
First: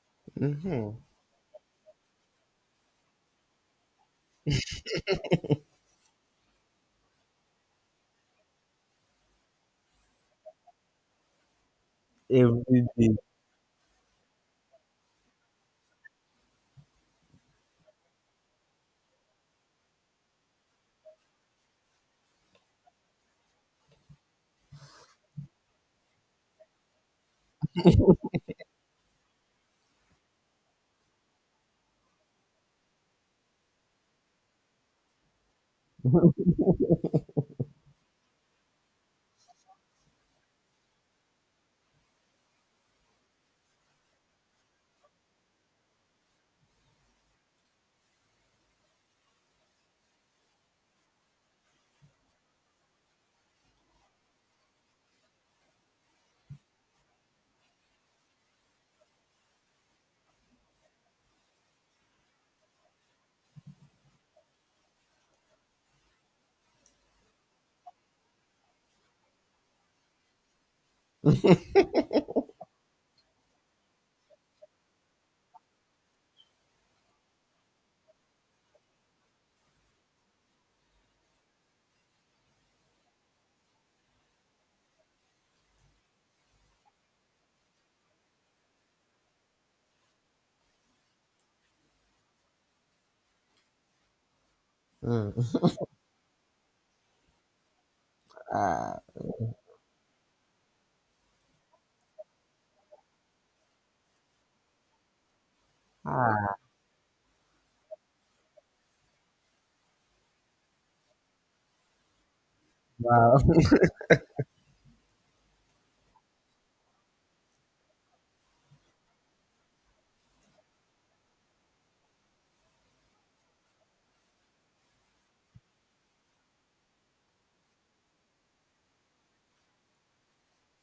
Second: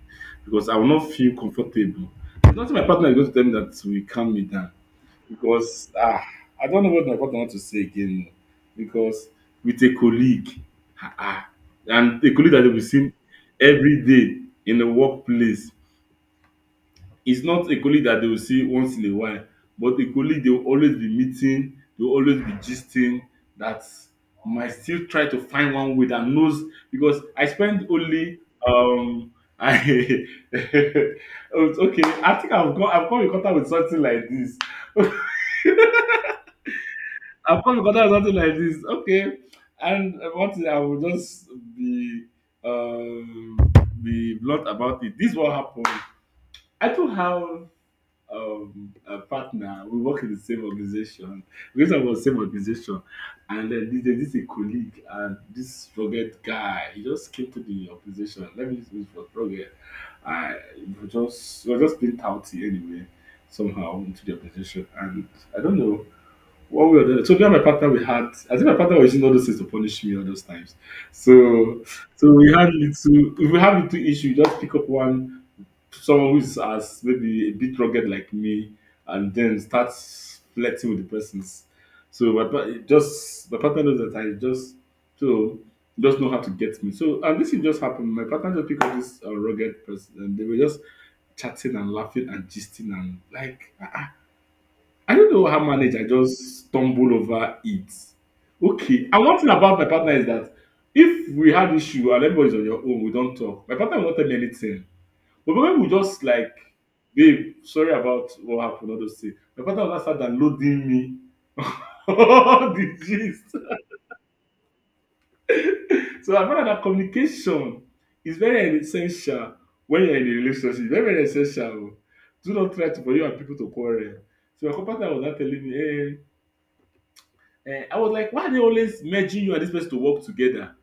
Because I will
hmm,
not feel comfortable. There's nothing my partner is going to tell me that will calm me down. Because I don't know what my partner wants to say again. No. Because with a colleague, ah, ah, and a colleague that we've
every
seen
day.
every day in the workplace, it's not a colleague that they will see once in a while, but a colleague they will always be meeting, they will always be gisting, that might still try to find one way that knows, because I spend only um I oh, it's okay. I think I've come in contact with something like this. I've come in contact with something like this. Okay. And one thing I will just be um be blunt about it. This is what happened. I don't have a partner. We work in the same organization. We talk about the same organization, and then this there's this a colleague and this forget guy. He just came to the organization. Let me use this word rugged. I we were just being touty anyway, somehow into the organization, and I don't know. What we or doing? So me and my partner, we had. I think my partner was using all those things to punish me all those times. So, so we had little. If we have little issue, we just pick up one someone who is as maybe a bit rugged like me, and then start flirting with the persons. So my it just my partner knows that I just so just know how to get me. So and this thing just happened. My partner just picked up this rugged person, and they were just chatting and laughing and gisting and like I don't know
Mm.
how manage I just stumble over it.
Ah,
Okay. And one thing about my partner is that if we had issue and everybody's on your own, we don't talk. My partner will not tell me anything. But when we just like,
ah,
babe, sorry about what happened, all those things. My partner will not start downloading me all the
wow,
gist. So I found out that communication is very essential when you're in a relationship. Very, very essential. Do not try to for you and people to quarrel. So my partner was not telling me, hey, eh, I was like, why are they always merging you and this person to work together?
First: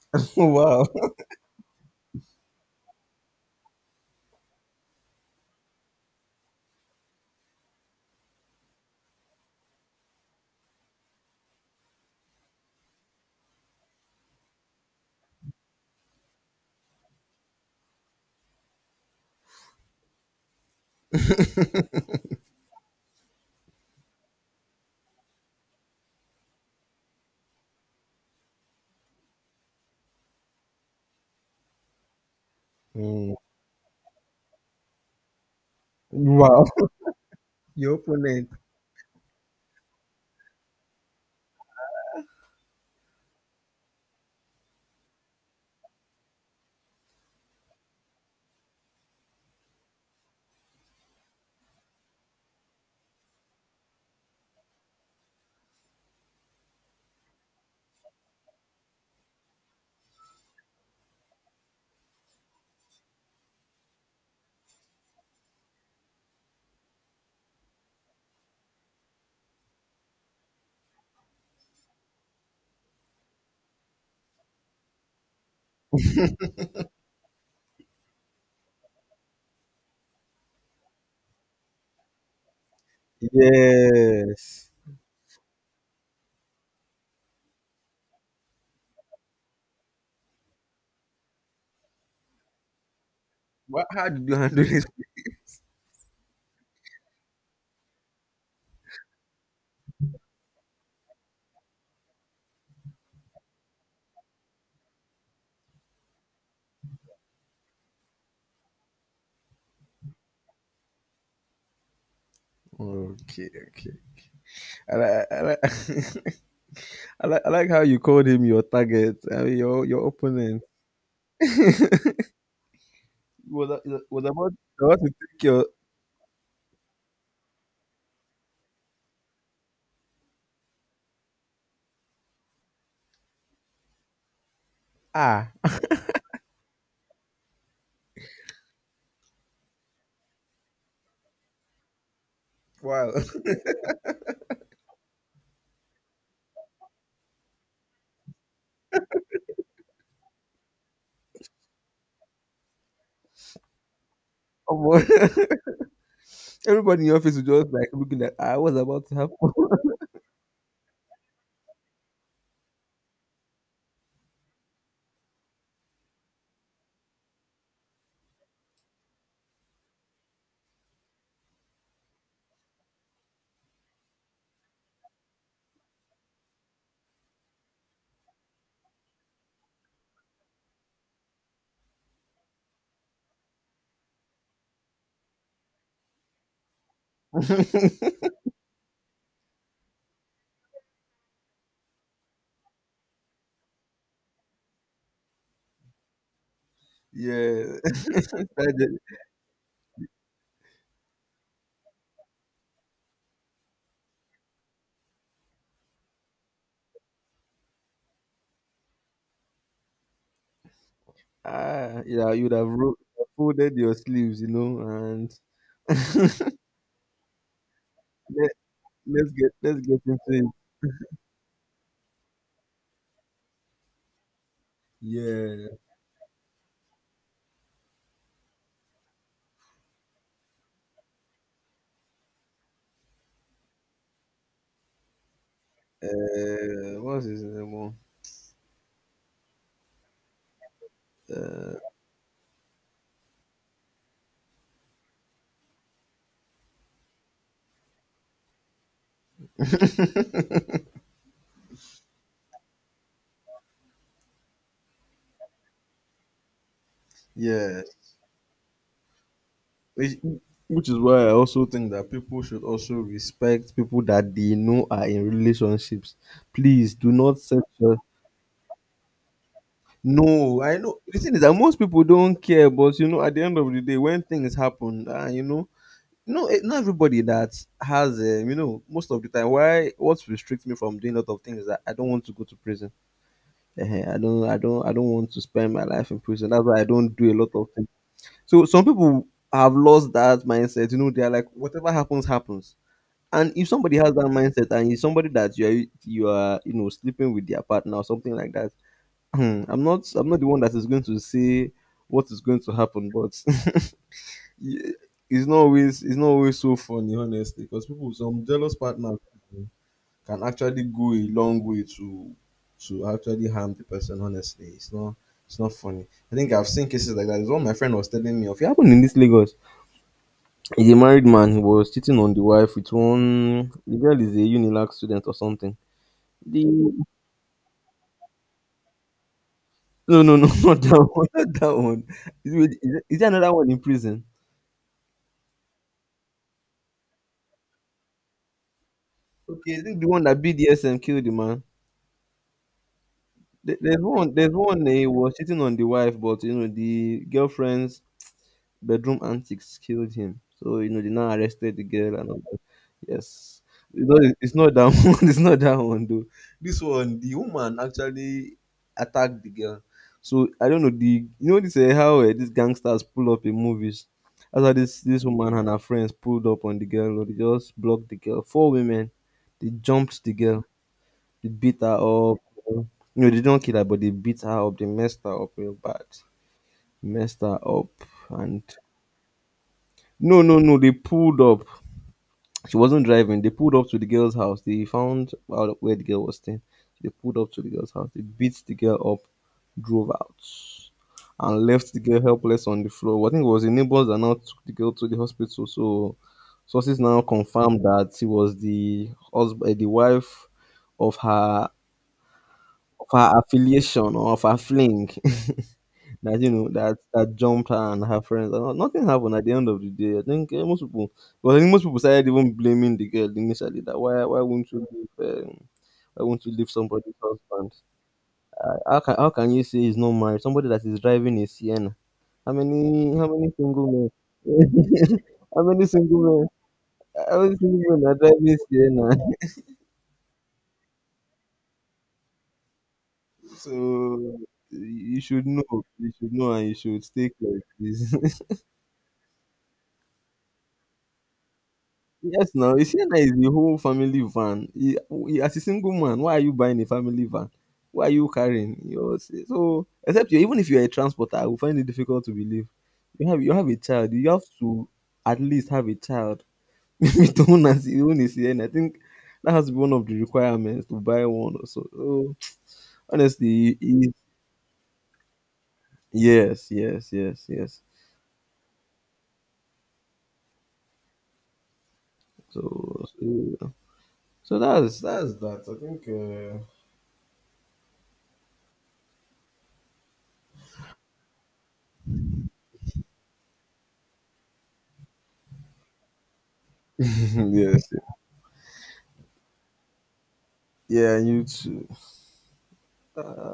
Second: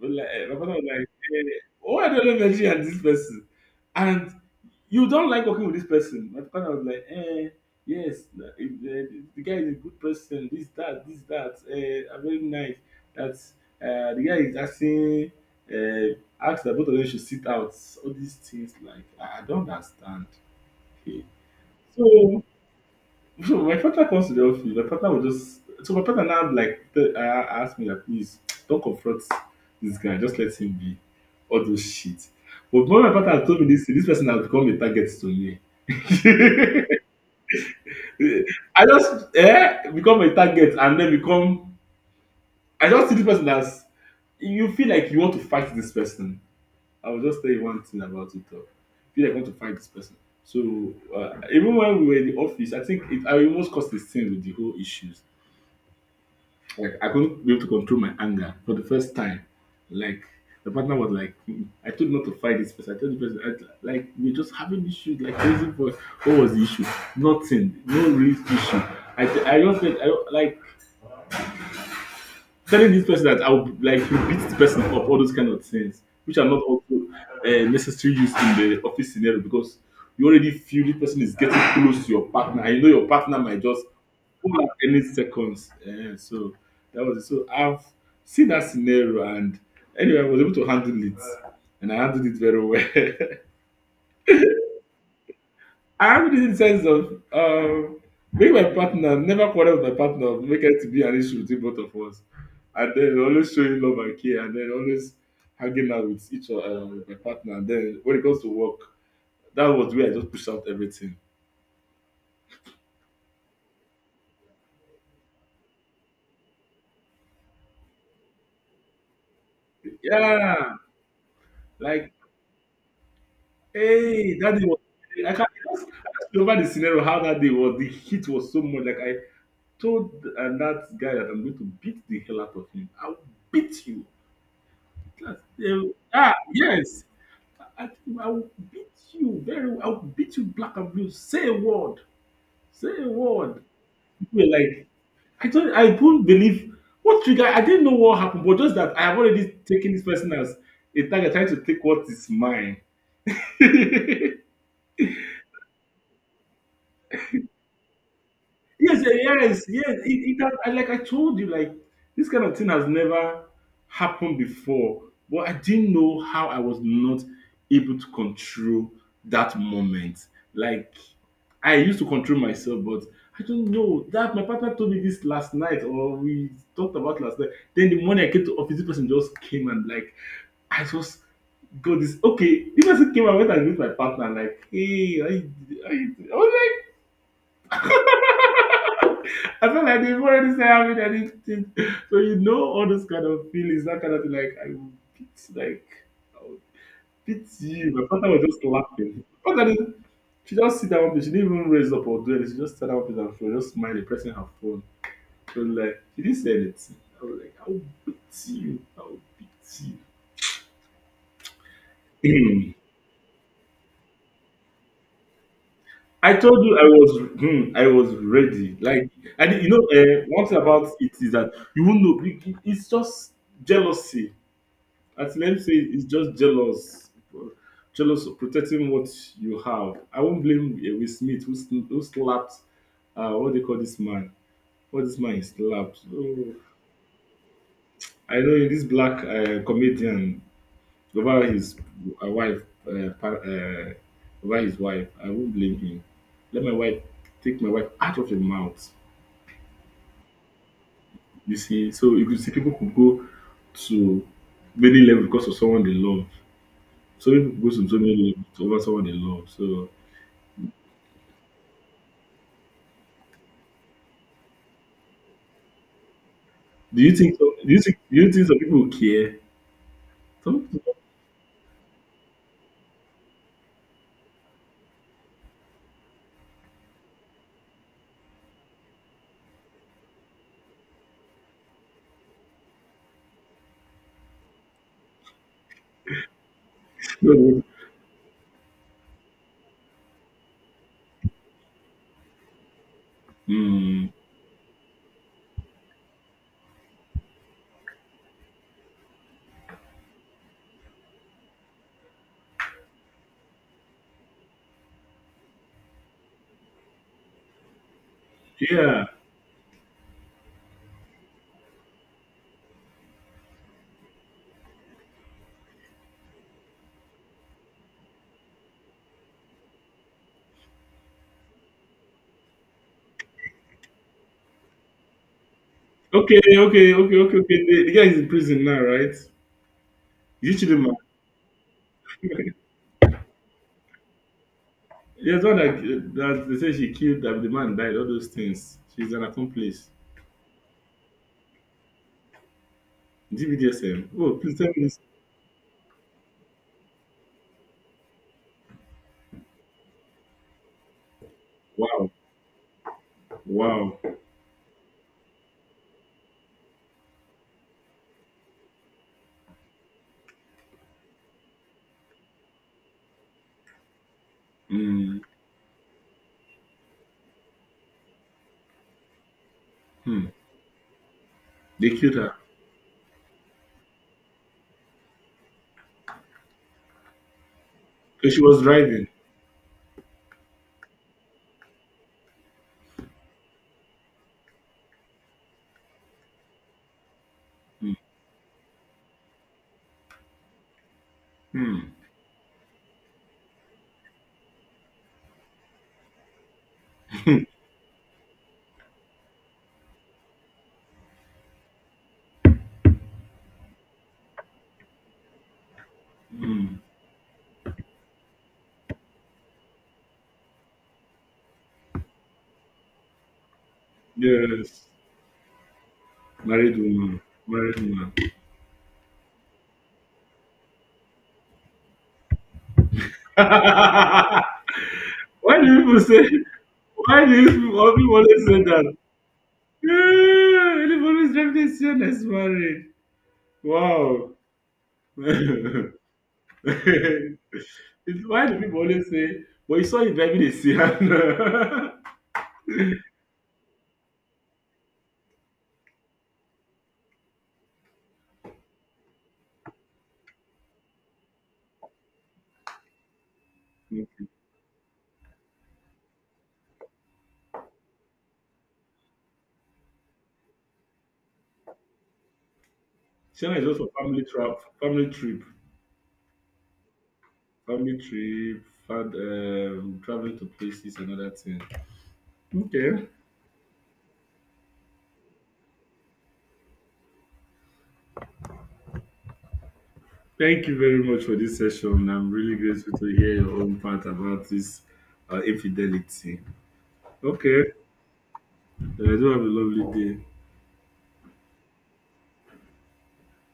But like, eh, my partner was
wow,
like, eh, why are they always merging you and this person? And you don't like working with this person. My partner was like, eh, yes, the guy is a good person, this, that, eh, are very nice. That the guy is asking, asked that both of them should sit out. All these things, like, I don't understand. Okay. So my partner comes to the office. My partner will just so my partner now like ask me like, please don't confront this guy. Just let him be. All those shit. But when my
Mm.
partner told me this, this person has become a target to me.
Wow. Your
Eh,
opponent,
I just eh, become a target and then become. I just see this person as you feel like you want to fight this person. I will just tell you one thing about it. Though. Feel like I want to fight this person. So even when we were in the office, I think I almost caused a scene with the whole issues. Like I couldn't be able to control my anger for the first time. Like the partner was like, "Hmm." I told you not to fight this person. I told the person, like we're just having issues. Like crazy for what was the issue? Nothing. No real issue. I just said I don't like telling this person that I would like to beat the person up, all those kind of things, which are not also necessary use in the office scenario, because you already feel the person is getting close to your partner, and you know your partner might just pull at
yes.
any seconds. Eh, so that was it. So I've seen that scenario, and anyway, I was able to handle it, and I handled it very well.
What, how did you handle this?
I have this in sense of being my partner, never quarrel with my partner, make it to be an issue between both of us. And then always showing love and care, and then always hanging out with each other, with my partner. And then when it comes to work, that was where I just pushed out everything.
Okay, okay. I, like, I, like, I like how you called him your target. I mean, your opponent.
Yeah, like,
Was, I was
hey, that day was.
about to
I can't
take your
I just remember the scenario how that day was. The heat was so much. Like I told that guy that I'm going to beat the hell out of him. I'll beat you. That's-
ah.
yeah, ah, yes. I, I will beat you very well. I'll beat you black and blue. Say a word. Say a
Wow.
word. People were like, I couldn't believe what trigger I didn't know what happened, but just that I have already taken this person as a target trying to take what is mine.
Omo, everybody in your office was just like looking at I was
Yes,
about to
yeah, yes, yes. It has, like I told you, like this kind of thing has never happened before. But I didn't know how I was not able to control that moment. Like I used to control myself, but I don't know that my partner told me this last night, or we talked about last night. Then the morning I came to office, this person just came and like I just got this. Okay, the person came and went and met my partner. Like, hey, I was like.
happen.
I felt like they've already said having anything. So you know all those kind of feelings, that kind of thing, like I will beat like I will beat
Yeah.
you. My father was just
That just-
laughing. But then she just sit down, she didn't even raise up or do anything, she just sat down with her phone, just smiling, pressing her phone. She was like, she didn't say anything. I was like, I will beat you, I will beat
yeah, you would
you.
have
Hmm.
folded your sleeves, you know, and
I told you I was hmm, I was
let,
ready. Like
let's get
and you know,
let's get into it.
one thing about it is that you won't know. It's just jealousy. At let me say
Yeah.
it's just jealous, jealous of protecting what you have. I won't blame Will Smith who slapped what they call this man. What this man is slapped. Oh,
What's his name? Oh?
I know this black comedian over his
Uh,
wife, uh, par- uh, over his wife. I won't blame him. Let my wife take my wife out of your mouth. You see, so you could see people could go to many levels because of someone they love. So people could go to
yeah.
so many levels over someone they love. So
which which is why I also think that people should also respect people that they know are in relationships. Please
do
do
you think?
not
So,
set
do you
your.
think? Do you think some people care?
No,
Some
I
people
know the thing is that most people don't care, but you know, at the end of the day, when things happen, you know, no, not everybody that has, you know, most of the time, why what restricts me from doing a lot of things is that I don't want to go to prison. I don't want to spend my life in prison. That's why I don't do a lot
don't.
of things. So some people have lost that mindset. You know, they are like, whatever happens, happens. And if somebody
Hmm.
has that mindset and it's somebody that you are you know sleeping with their partner or something like that, I'm not the one that is going to say what is going to happen, but y- it's not always so funny, honestly, because people, some jealous
Yeah.
partners can actually go a long way to actually harm the person. Honestly, it's not funny. I think I've seen cases like that. It's what my friend was telling me of, it happened in this Lagos. He's a married man. He was cheating on the wife with one. The girl is a Unilag student or something.
Okay. Okay.
The
Okay. Okay. Okay. The guy is in prison now, right?
No, no, no,
You should
not
man.
that one. Not that one. Is there another one in prison?
There's one that, that they say she killed that the man died. All those things. She's an
Okay, is
accomplice.
it the one that BDSM killed the man? There's
DBDSM.
one.
Oh,
There's
please tell me
one.
this.
He was cheating on the wife, but you know the girlfriend's bedroom antics killed him. So you know they now arrested the
Wow.
girl and all that. Yes,
Wow.
you know it- it's not that one. It's not that one though. This one, the woman actually attacked the girl. So I don't know the, you know, this how these gangsters pull up in movies. After this
Hmm.
this woman and her friends pulled up on the girl, or they just blocked the girl. Four women, they jumped
Hmm.
the girl, they beat her
They killed her.
up. You know they don't kill her, but they beat her up. They messed her up real bad, messed her up,
'Cause she
and
was driving.
no, no, no. They pulled up. She wasn't driving. They pulled up to the girl's house. They found out where the girl was staying. They pulled up to the girl's house. They beat the girl up, drove out, and left the girl helpless on the floor. I think it was the neighbors that now took the girl to the hospital. So sources now confirmed that she was the wife of her affiliation or of her fling, that, you know, that that jumped her and her friends and all. Nothing happened at the end of the day. I think most people, well, I think most people started even blaming the girl initially, that why won't you
Yes.
leave um,
Married
somebody's
woman.
husband?
Married woman.
Like, how can you say he's not married? Somebody that is driving a Sienna. How many single men?
Why
How
do
many
people say?
single men?
Why do
How
you
many
people
single
all
men are
people always
driving
say that?
Sienna?
Ah, Liverpool's definition is married.
So
Wow.
you should know, you should know, and you should stay clear, please.
It's- Why do people always say, but you saw him driving a Sian?
Yes now, you is the whole family van. He e As a single man, why are you buying a family van? Why are you carrying? You're so, except you, even if you're a transporter, I will find it difficult to believe. You have a child, you have to at least have a child with own, as own is, I think that has to be one of the requirements to buy one or so. So
Sienna is
honestly,
just for
it.
family trip, family trip,
Yes, yes, yes, yes.
family trip, and traveling to places and other things.
So
Okay.
so yeah. So that's that. I think
Thank you very much for this session. I'm really grateful to hear your own part about this infidelity. Okay.
yes.
Do have a lovely day.
Yeah, you too. Uh,